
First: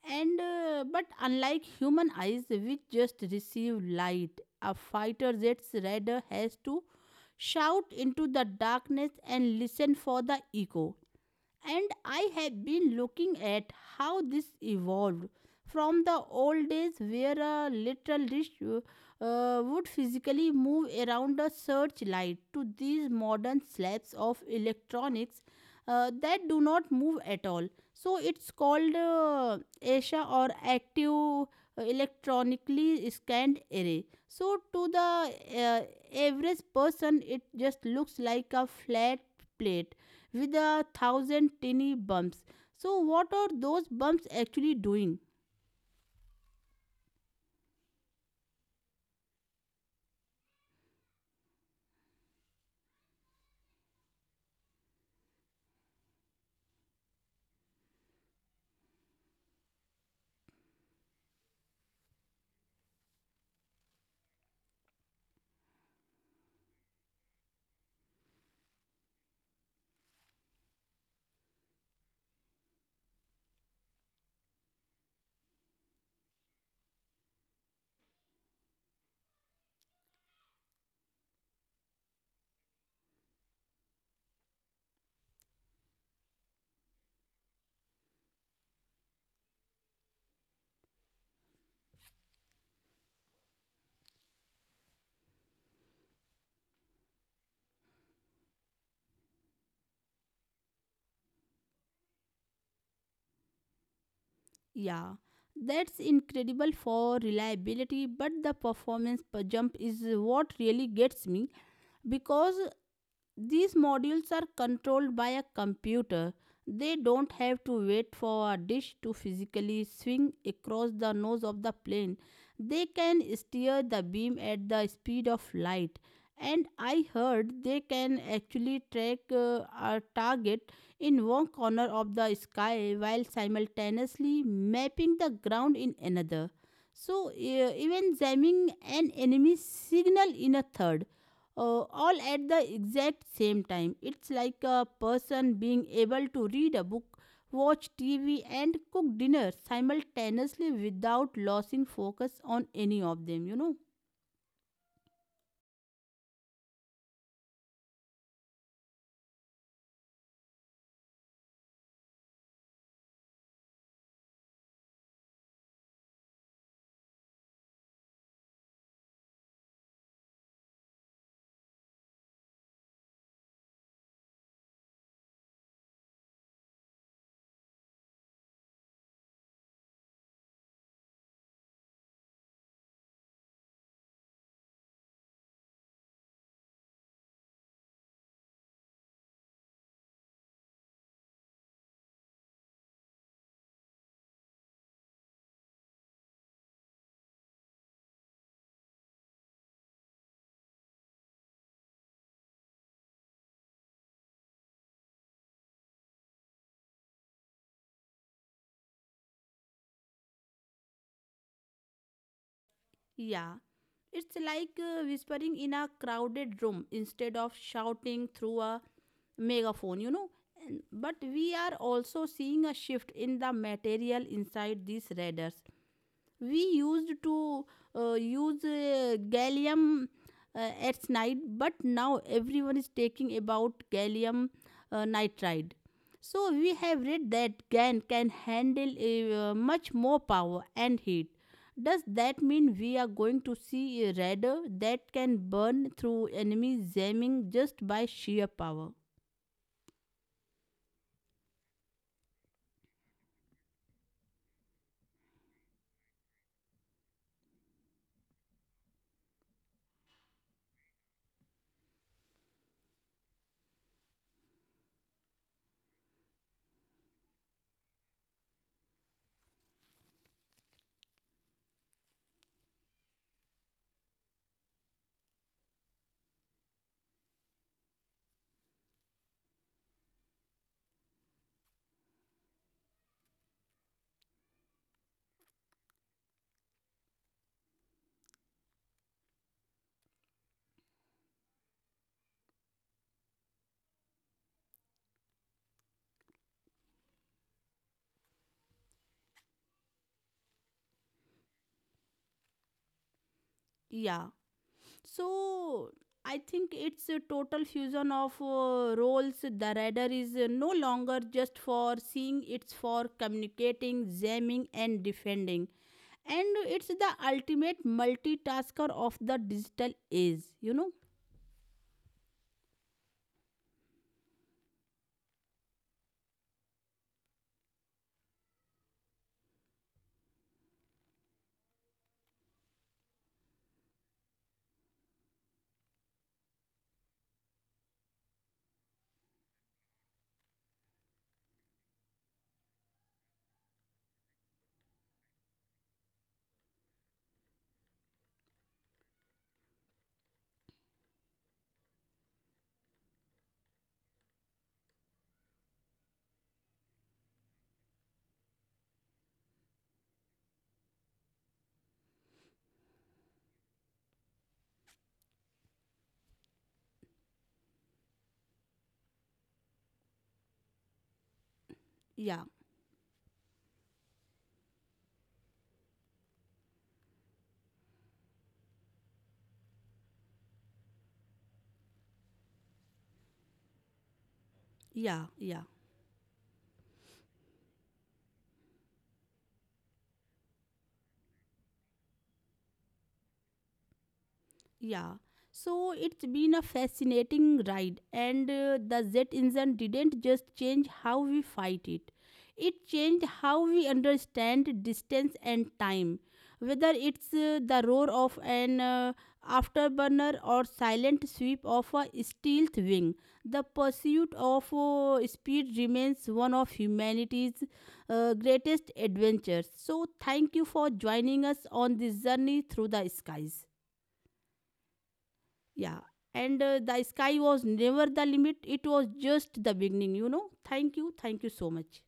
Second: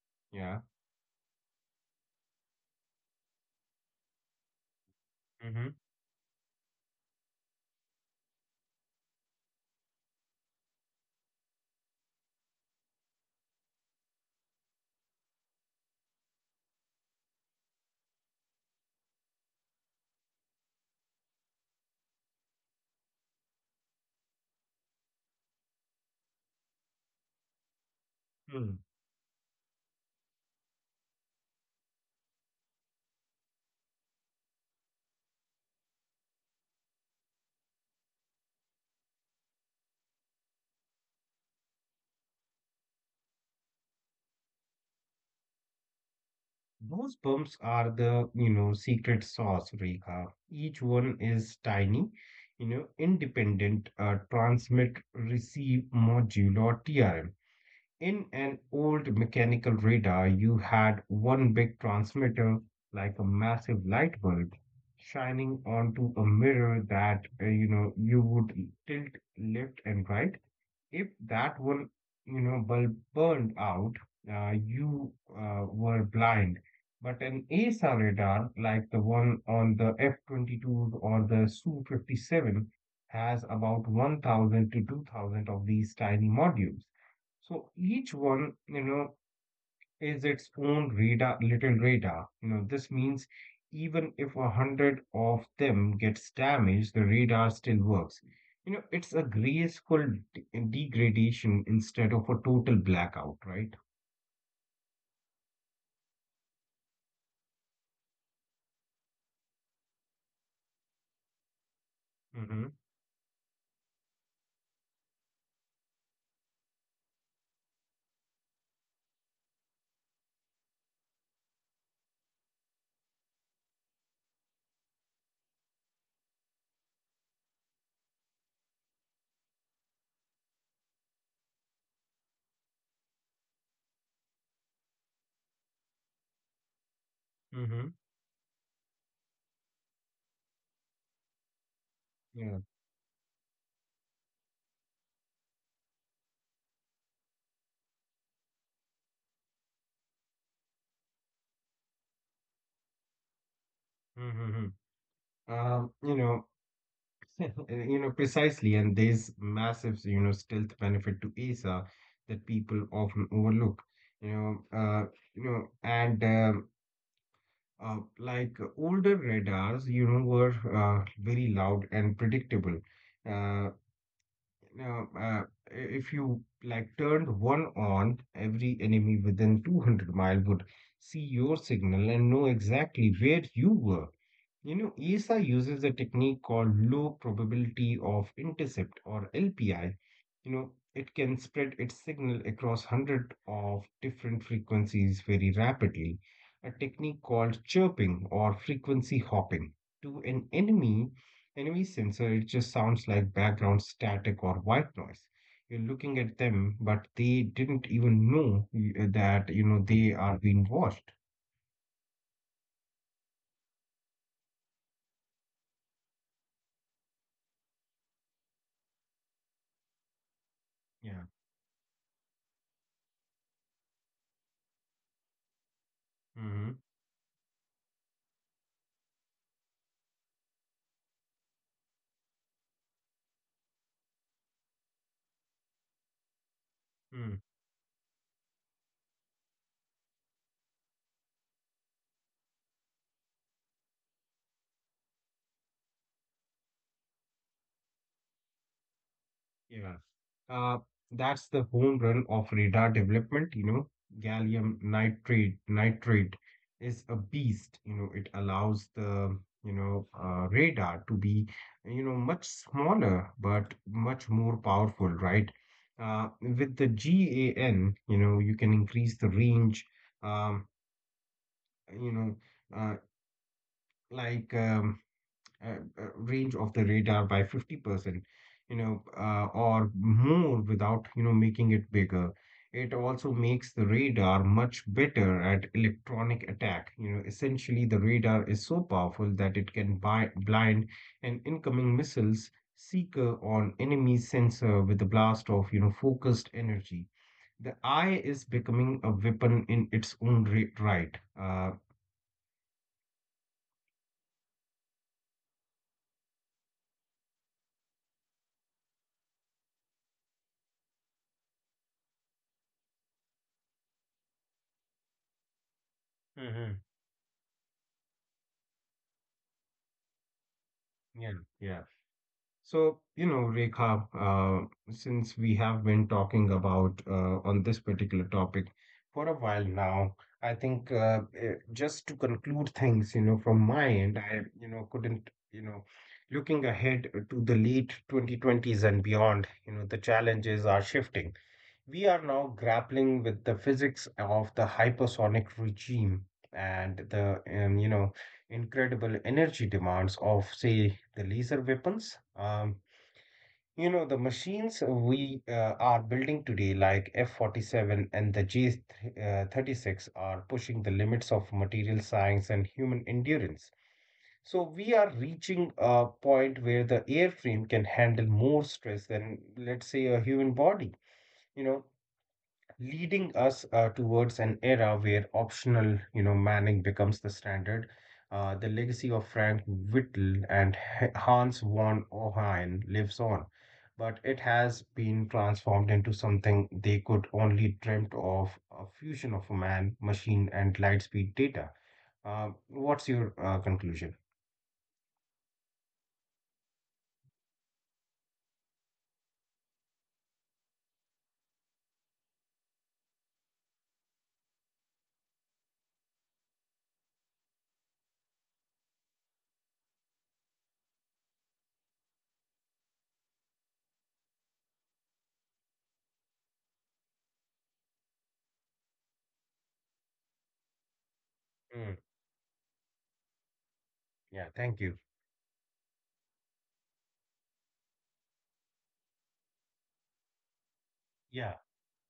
Speaker 1: And
Speaker 2: Yeah.
Speaker 1: but unlike human eyes, which just receive light, a fighter jet's
Speaker 2: Mm-hmm.
Speaker 1: radar has to shout into the darkness and listen for the echo. And I have been looking at how this evolved from the old days where a literal dish would physically move around a searchlight to these modern slabs of electronics that do not move at all. So it's
Speaker 2: Hmm.
Speaker 1: called ASHA, or active electronically scanned array. So to the average person, it just looks like a flat plate with a thousand tiny bumps. So, what are those bumps actually doing?
Speaker 2: Those bumps are the, you know, secret sauce, Rekha. Each one is tiny, you know, independent transmit receive module or TRM. In an old mechanical radar, you had one big transmitter, like a massive light bulb, shining onto a mirror that, you know, you would tilt left and right. If that were, you know, bulb burned out, you were blind. But an ASA radar, like the one on the F-22 or the Su-57, has about 1,000 to 2,000 of these tiny modules. So each one, you know, is its own radar, little radar. You know, this means even if a hundred of them gets damaged, the radar still works. You know, it's a graceful degradation instead of a total blackout, right?
Speaker 1: Yeah, that's incredible for reliability, but the performance per jump is what really gets me, because
Speaker 2: Mm-hmm.
Speaker 1: these modules are controlled by a computer. They don't have to wait for a dish to physically swing across the nose of the plane. They can steer the beam at the speed of light. And I heard they can actually track a target in one corner of the sky while simultaneously mapping the ground in another. So,
Speaker 2: Mm-hmm.
Speaker 1: even jamming an enemy signal in a third, all at the
Speaker 2: Yeah.
Speaker 1: exact same time. It's like a person being able to read a book, watch TV, and cook dinner simultaneously without losing focus on any of them, you know?
Speaker 2: Mm-hmm. Um, you know, you know precisely, and there's massive, you know, stealth benefit to ESA that people often overlook. You know, uh, you know, and Like older radars, you know, were very loud and predictable. Uh, now, uh, if you like turned one on, every enemy within 200-mile would see your signal and know exactly where you were. You know, ESA uses a technique called low probability of intercept or LPI. You know, it can spread its signal across hundreds of different frequencies very rapidly, a technique called chirping or frequency hopping. To an enemy sensor, it just sounds like background static or white noise. You're looking at them, but they didn't even know that, you know, they are being watched.
Speaker 1: Yeah. It's like whispering in a crowded room instead of shouting through a megaphone, you know? And but
Speaker 2: Yeah.
Speaker 1: we are also seeing a shift in the material inside these radars. We
Speaker 2: Mm-hmm.
Speaker 1: used to use gallium at night, but now everyone is taking about gallium nitride. So we have read
Speaker 2: Mm.
Speaker 1: that GaN can handle much more power and heat. Does that mean we are going to see a radar that can burn through enemy jamming just by sheer power?
Speaker 2: Yeah. Uh, that's the home run of radar development, you know. Gallium nitrate is a beast, you know. It allows the, you know, radar to be, you know, much smaller but much more powerful, right? With the GAN, you know, you can increase the range, um, you know, uh, like um, uh, range of the radar by 50%, you know, or more without, you know, making it bigger. It also makes the radar much better at electronic attack. You know, essentially, the radar is so powerful that it can blind an incoming missile's seeker on enemy sensor with a blast of, you know, focused energy. The eye is becoming a weapon in its own right.
Speaker 1: Yeah. So I think it's a total fusion of roles. The radar is no longer just for seeing; it's for communicating, jamming, and defending. And it's
Speaker 2: Hmm
Speaker 1: the ultimate multitasker of the digital age, you know?
Speaker 2: Yeah. Yeah. So, you know, Rekha, since we have been talking about on this particular topic for a while now, I think just to conclude things, you know, from my end, I, you know, couldn't, you know, looking ahead to the late 2020s and beyond, you know, the challenges are shifting. We are now grappling with the physics of the hypersonic regime and the, you know, incredible energy demands of, say, the laser weapons. You know, the machines we are building today, like F-47 and the J-36, are pushing the limits of material science and human endurance. So we are reaching a point where the airframe can handle more stress than, let's say, a human body. You know,
Speaker 1: Yeah,
Speaker 2: leading us towards an era where optional, you know, Manning becomes the standard. The legacy of Frank Whittle and Hans von Ohlen lives on, but it has
Speaker 1: yeah,
Speaker 2: been
Speaker 1: yeah.
Speaker 2: transformed into something they could only dreamt of, a fusion of man, machine, and lightspeed data. What's your conclusion?
Speaker 1: Yeah. So it's been a fascinating ride, and the jet engine didn't just change how we fight it, it changed how we understand distance and time. Whether it's the roar of an afterburner or silent sweep of a stealth wing, the pursuit of speed remains one of humanity's greatest adventures. So, thank you for joining us
Speaker 2: Mm,
Speaker 1: on this journey through the skies.
Speaker 2: yeah, thank you.
Speaker 1: Yeah. And the sky was never the limit, it was just the beginning, you know. Thank you. Thank you
Speaker 2: Yeah.
Speaker 1: so much.